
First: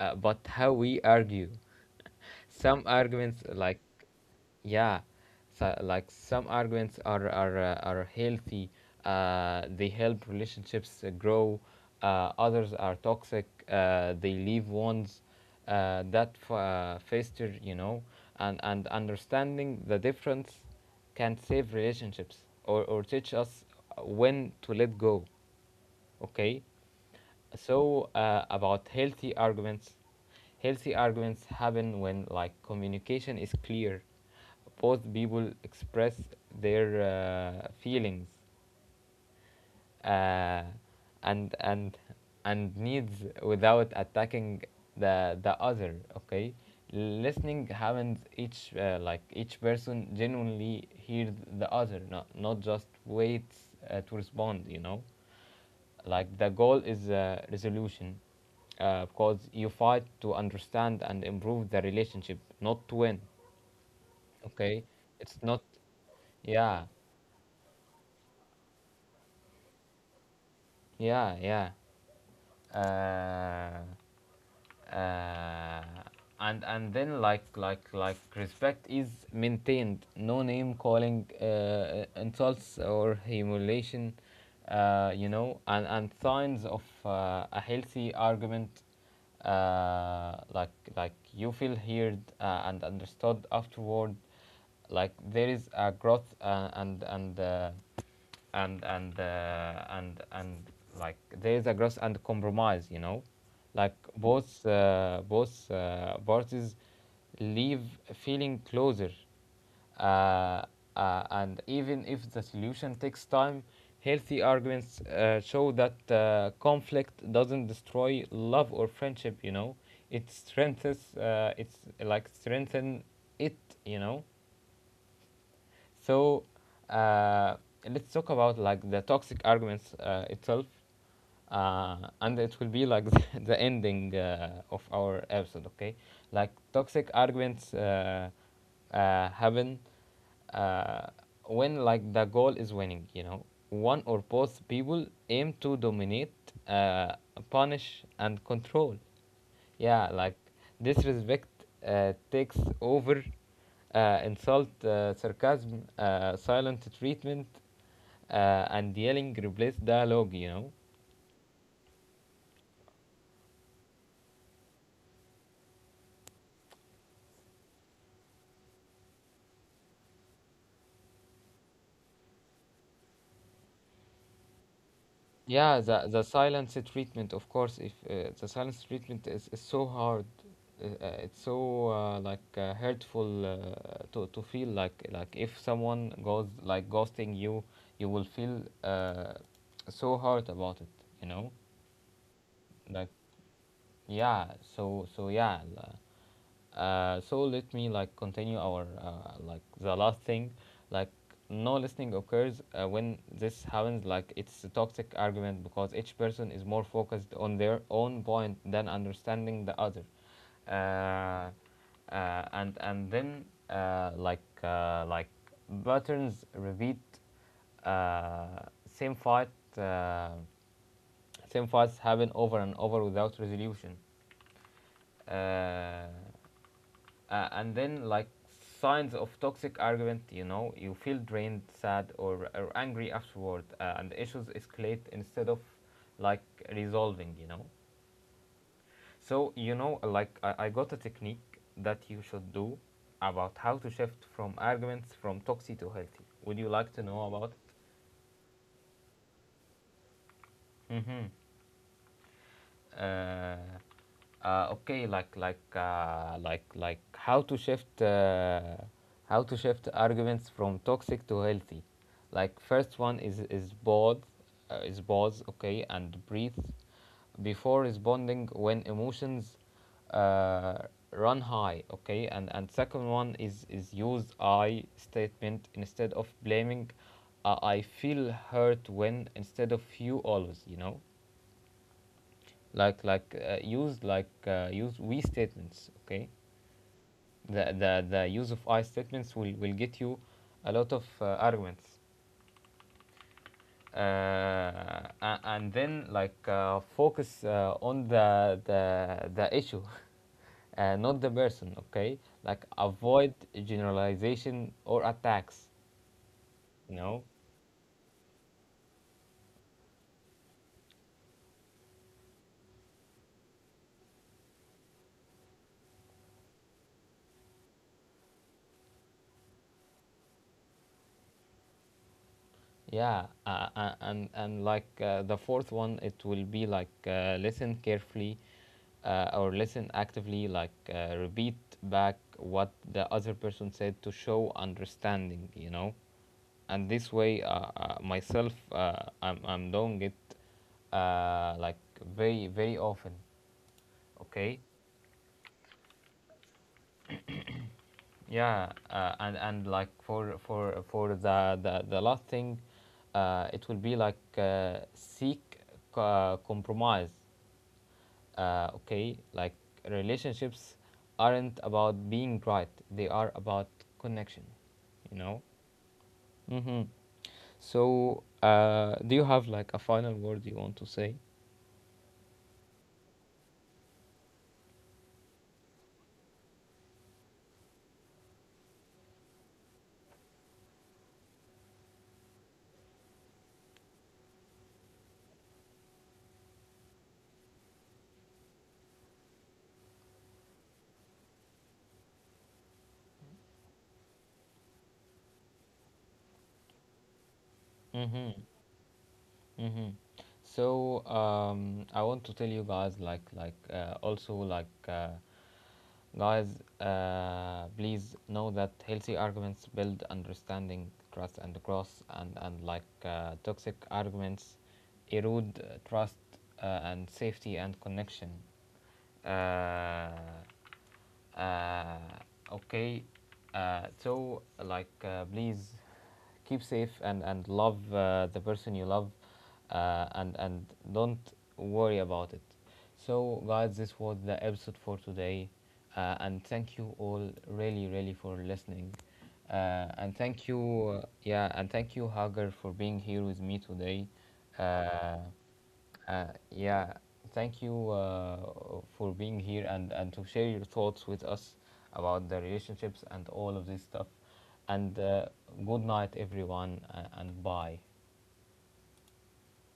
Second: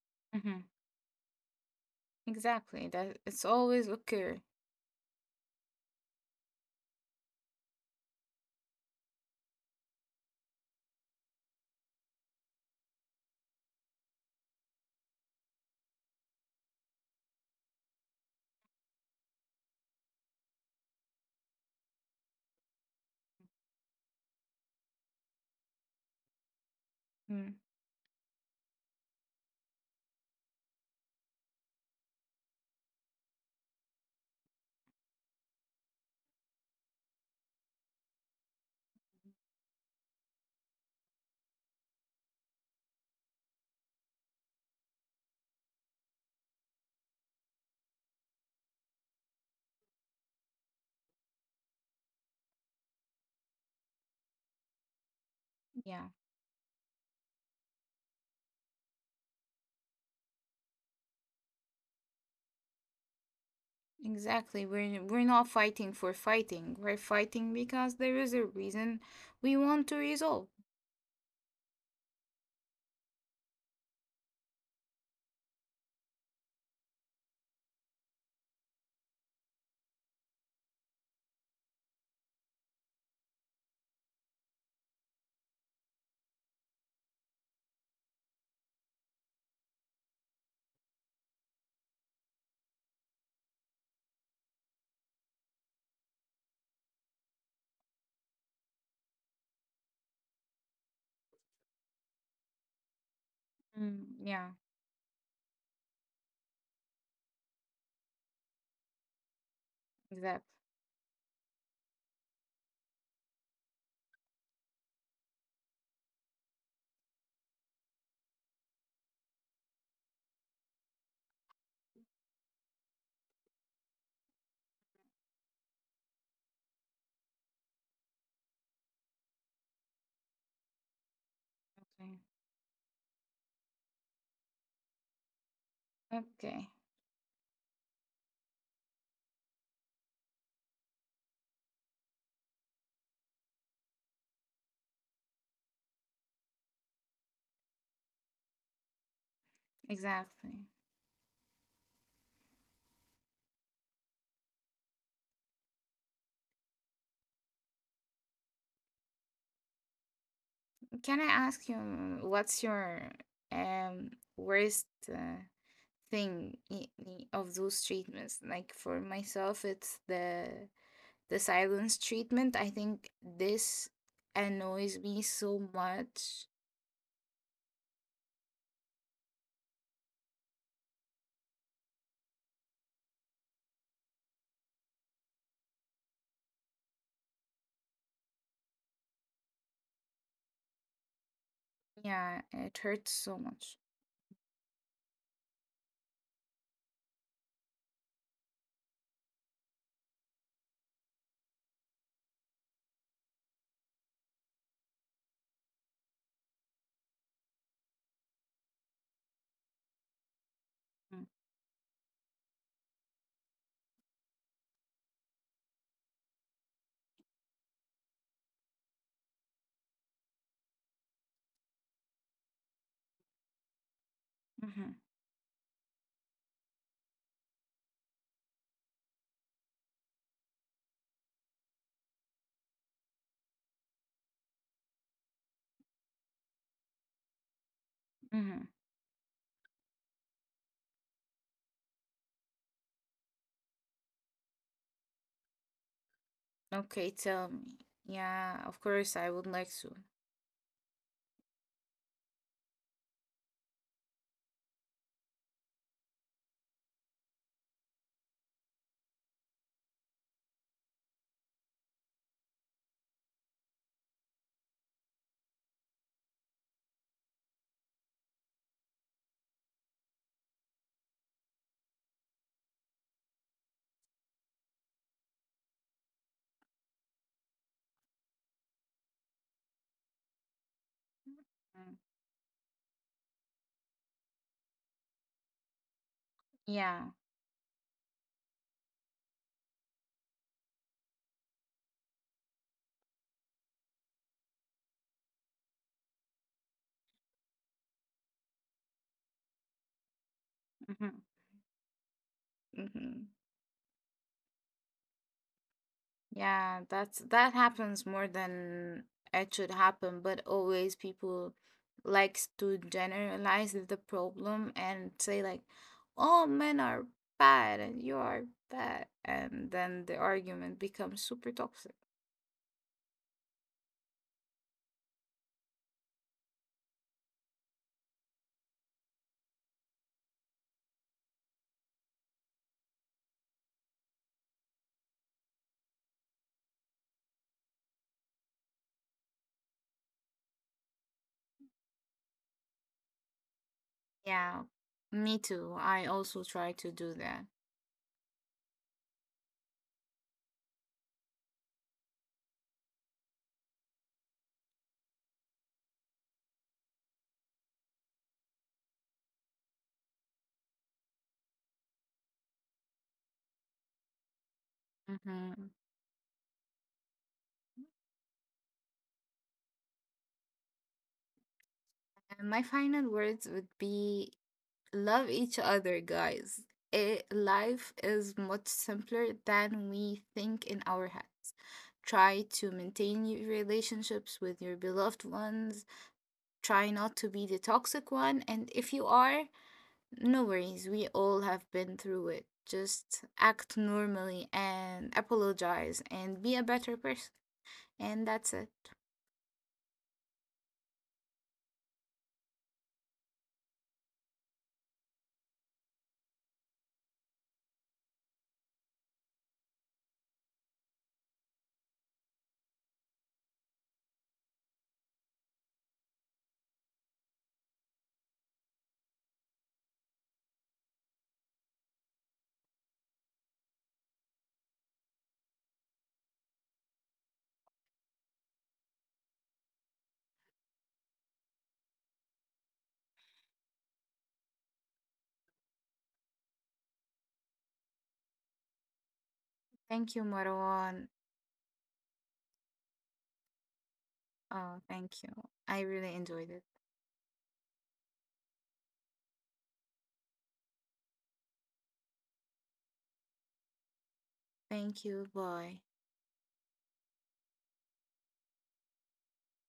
Speaker 1: but
Speaker 2: Mm-hmm.
Speaker 1: how we argue. Some
Speaker 2: Exactly. That
Speaker 1: arguments
Speaker 2: it's
Speaker 1: like
Speaker 2: always okay.
Speaker 1: yeah so, like some arguments are healthy, they help relationships grow. Others are toxic, they leave wounds that fester, you know, and understanding the difference can save relationships, or teach us when to let go. Okay,
Speaker 2: Mm.
Speaker 1: so about healthy arguments. Healthy arguments happen when like communication is clear. Both people express their feelings uh, and and and needs without attacking the other. Okay, listening happens. Each person genuinely hears the other, not just waits to respond, you know.
Speaker 2: Yeah,
Speaker 1: Like the goal is resolution, because you fight to understand and improve the relationship, not to win.
Speaker 2: exactly.
Speaker 1: Okay,
Speaker 2: We're
Speaker 1: it's
Speaker 2: not
Speaker 1: not.
Speaker 2: fighting for fighting.
Speaker 1: Yeah.
Speaker 2: We're fighting because there is a reason we want to resolve.
Speaker 1: Yeah. Yeah uh, uh, and and then like respect is maintained, no name calling, insults or humiliation. You know, and signs of a healthy argument, uh, like like you feel heard and understood afterward. Like there is a growth and like there is a growth and compromise, you know, like
Speaker 2: Mm, yeah,
Speaker 1: both parties leave feeling closer, uh,
Speaker 2: exactly.
Speaker 1: and even if the solution takes time, healthy arguments show that conflict doesn't destroy love or friendship, you know. It strengthens. It's like strengthen it, you know. So uh, let's talk about like the toxic arguments itself, and it will be like the ending of our episode. Okay, like
Speaker 2: Okay,
Speaker 1: toxic arguments happen uh, when like the goal is winning. You know, one or both people aim to dominate, uh, punish, and control. Yeah, like
Speaker 2: exactly.
Speaker 1: disrespect takes over. Insult, sarcasm, silent treatment, and yelling replace dialogue, you know.
Speaker 2: Can I ask you what's your um worst uh, thing of those treatments? Like for myself, it's the silence treatment. I think this annoys me so
Speaker 1: Yeah, the
Speaker 2: much.
Speaker 1: silence treatment, of course. If the silence treatment is so hard, it's so hurtful to feel like, if someone goes like ghosting you, you will feel so hard about it, you know.
Speaker 2: Yeah, it
Speaker 1: Like
Speaker 2: hurts so much.
Speaker 1: yeah, so so yeah, so let me like continue our like the last thing. Like no listening occurs when this happens. Like it's a toxic argument because each person is more focused on their own point than understanding the other. Uh, uh, and and then uh, like uh, like patterns repeat. uh, Same fight. uh, Same fights happen over and over without resolution.
Speaker 2: Mm-hmm.
Speaker 1: Uh, uh, and then, like, signs of toxic argument, you know, you feel drained, sad, or angry afterward, and issues escalate instead of, like, resolving, you know.
Speaker 2: Mm-hmm.
Speaker 1: So, you know, like, I got a technique that you should do about how to shift from arguments from toxic to healthy. Would you like to
Speaker 2: Okay,
Speaker 1: know
Speaker 2: tell
Speaker 1: about
Speaker 2: me. Yeah, of course, I would like to.
Speaker 1: it? Mm-hmm. Okay, how to shift how to shift arguments from toxic to healthy. Like first one is pause, is pause, okay, and breathe before responding when emotions uh, run high. Okay, and second one is use I statement instead of blaming. I feel hurt when, instead of you always, you know.
Speaker 2: Mm.
Speaker 1: Use we statements. Okay,
Speaker 2: Yeah.
Speaker 1: the use of I statements will get you a lot of arguments. Uh, and then like focus on the issue, not
Speaker 2: Mm-hmm.
Speaker 1: the person. Okay, like
Speaker 2: Mm-hmm.
Speaker 1: avoid generalization or attacks,
Speaker 2: Yeah,
Speaker 1: you
Speaker 2: that's
Speaker 1: know.
Speaker 2: that happens more than it should happen, but always people likes to generalize the problem and say like, "All men are bad and you are bad," and then the argument becomes super toxic.
Speaker 1: Yeah, and like the fourth one, it will be like listen carefully, or listen actively. Like repeat back what the other person said to show understanding. You know, and this way, myself, I'm doing it, like very very often. Okay.
Speaker 2: Yeah, me too. I also try to do that.
Speaker 1: Yeah, and like for the last thing, it will be like seek compromise. Okay, like relationships aren't about being right; they are about connection. You know.
Speaker 2: Mm-hmm.
Speaker 1: Mm-hmm. So, do you have like a final word you want to say?
Speaker 2: And my final words would be love each other, guys. It, life is much simpler than we think in our heads. Try to maintain your relationships with your beloved ones. Try not to be the toxic one. And if you are, no worries. We all have been through it. Just act normally and apologize and be a better person. And
Speaker 1: Mm-hmm.
Speaker 2: that's it.
Speaker 1: Mm-hmm. So I want to tell you guys like also like guys, please know that healthy arguments build understanding, trust, and growth, and toxic arguments erode trust and safety and connection. Uh, uh, okay, please keep safe and love the person you love, and don't worry about it. So guys, this was the episode for today, and thank you all really really for listening, uh, and
Speaker 2: Thank you,
Speaker 1: thank you uh,
Speaker 2: Marwan.
Speaker 1: yeah and thank you, Hagar, for being here with me today.
Speaker 2: Oh,
Speaker 1: Uh,
Speaker 2: thank you. I really enjoyed it.
Speaker 1: yeah, thank you for being here and and to share your thoughts with us about the relationships and all of this stuff. And
Speaker 2: Thank you.
Speaker 1: good
Speaker 2: Bye.
Speaker 1: night, everyone, and bye.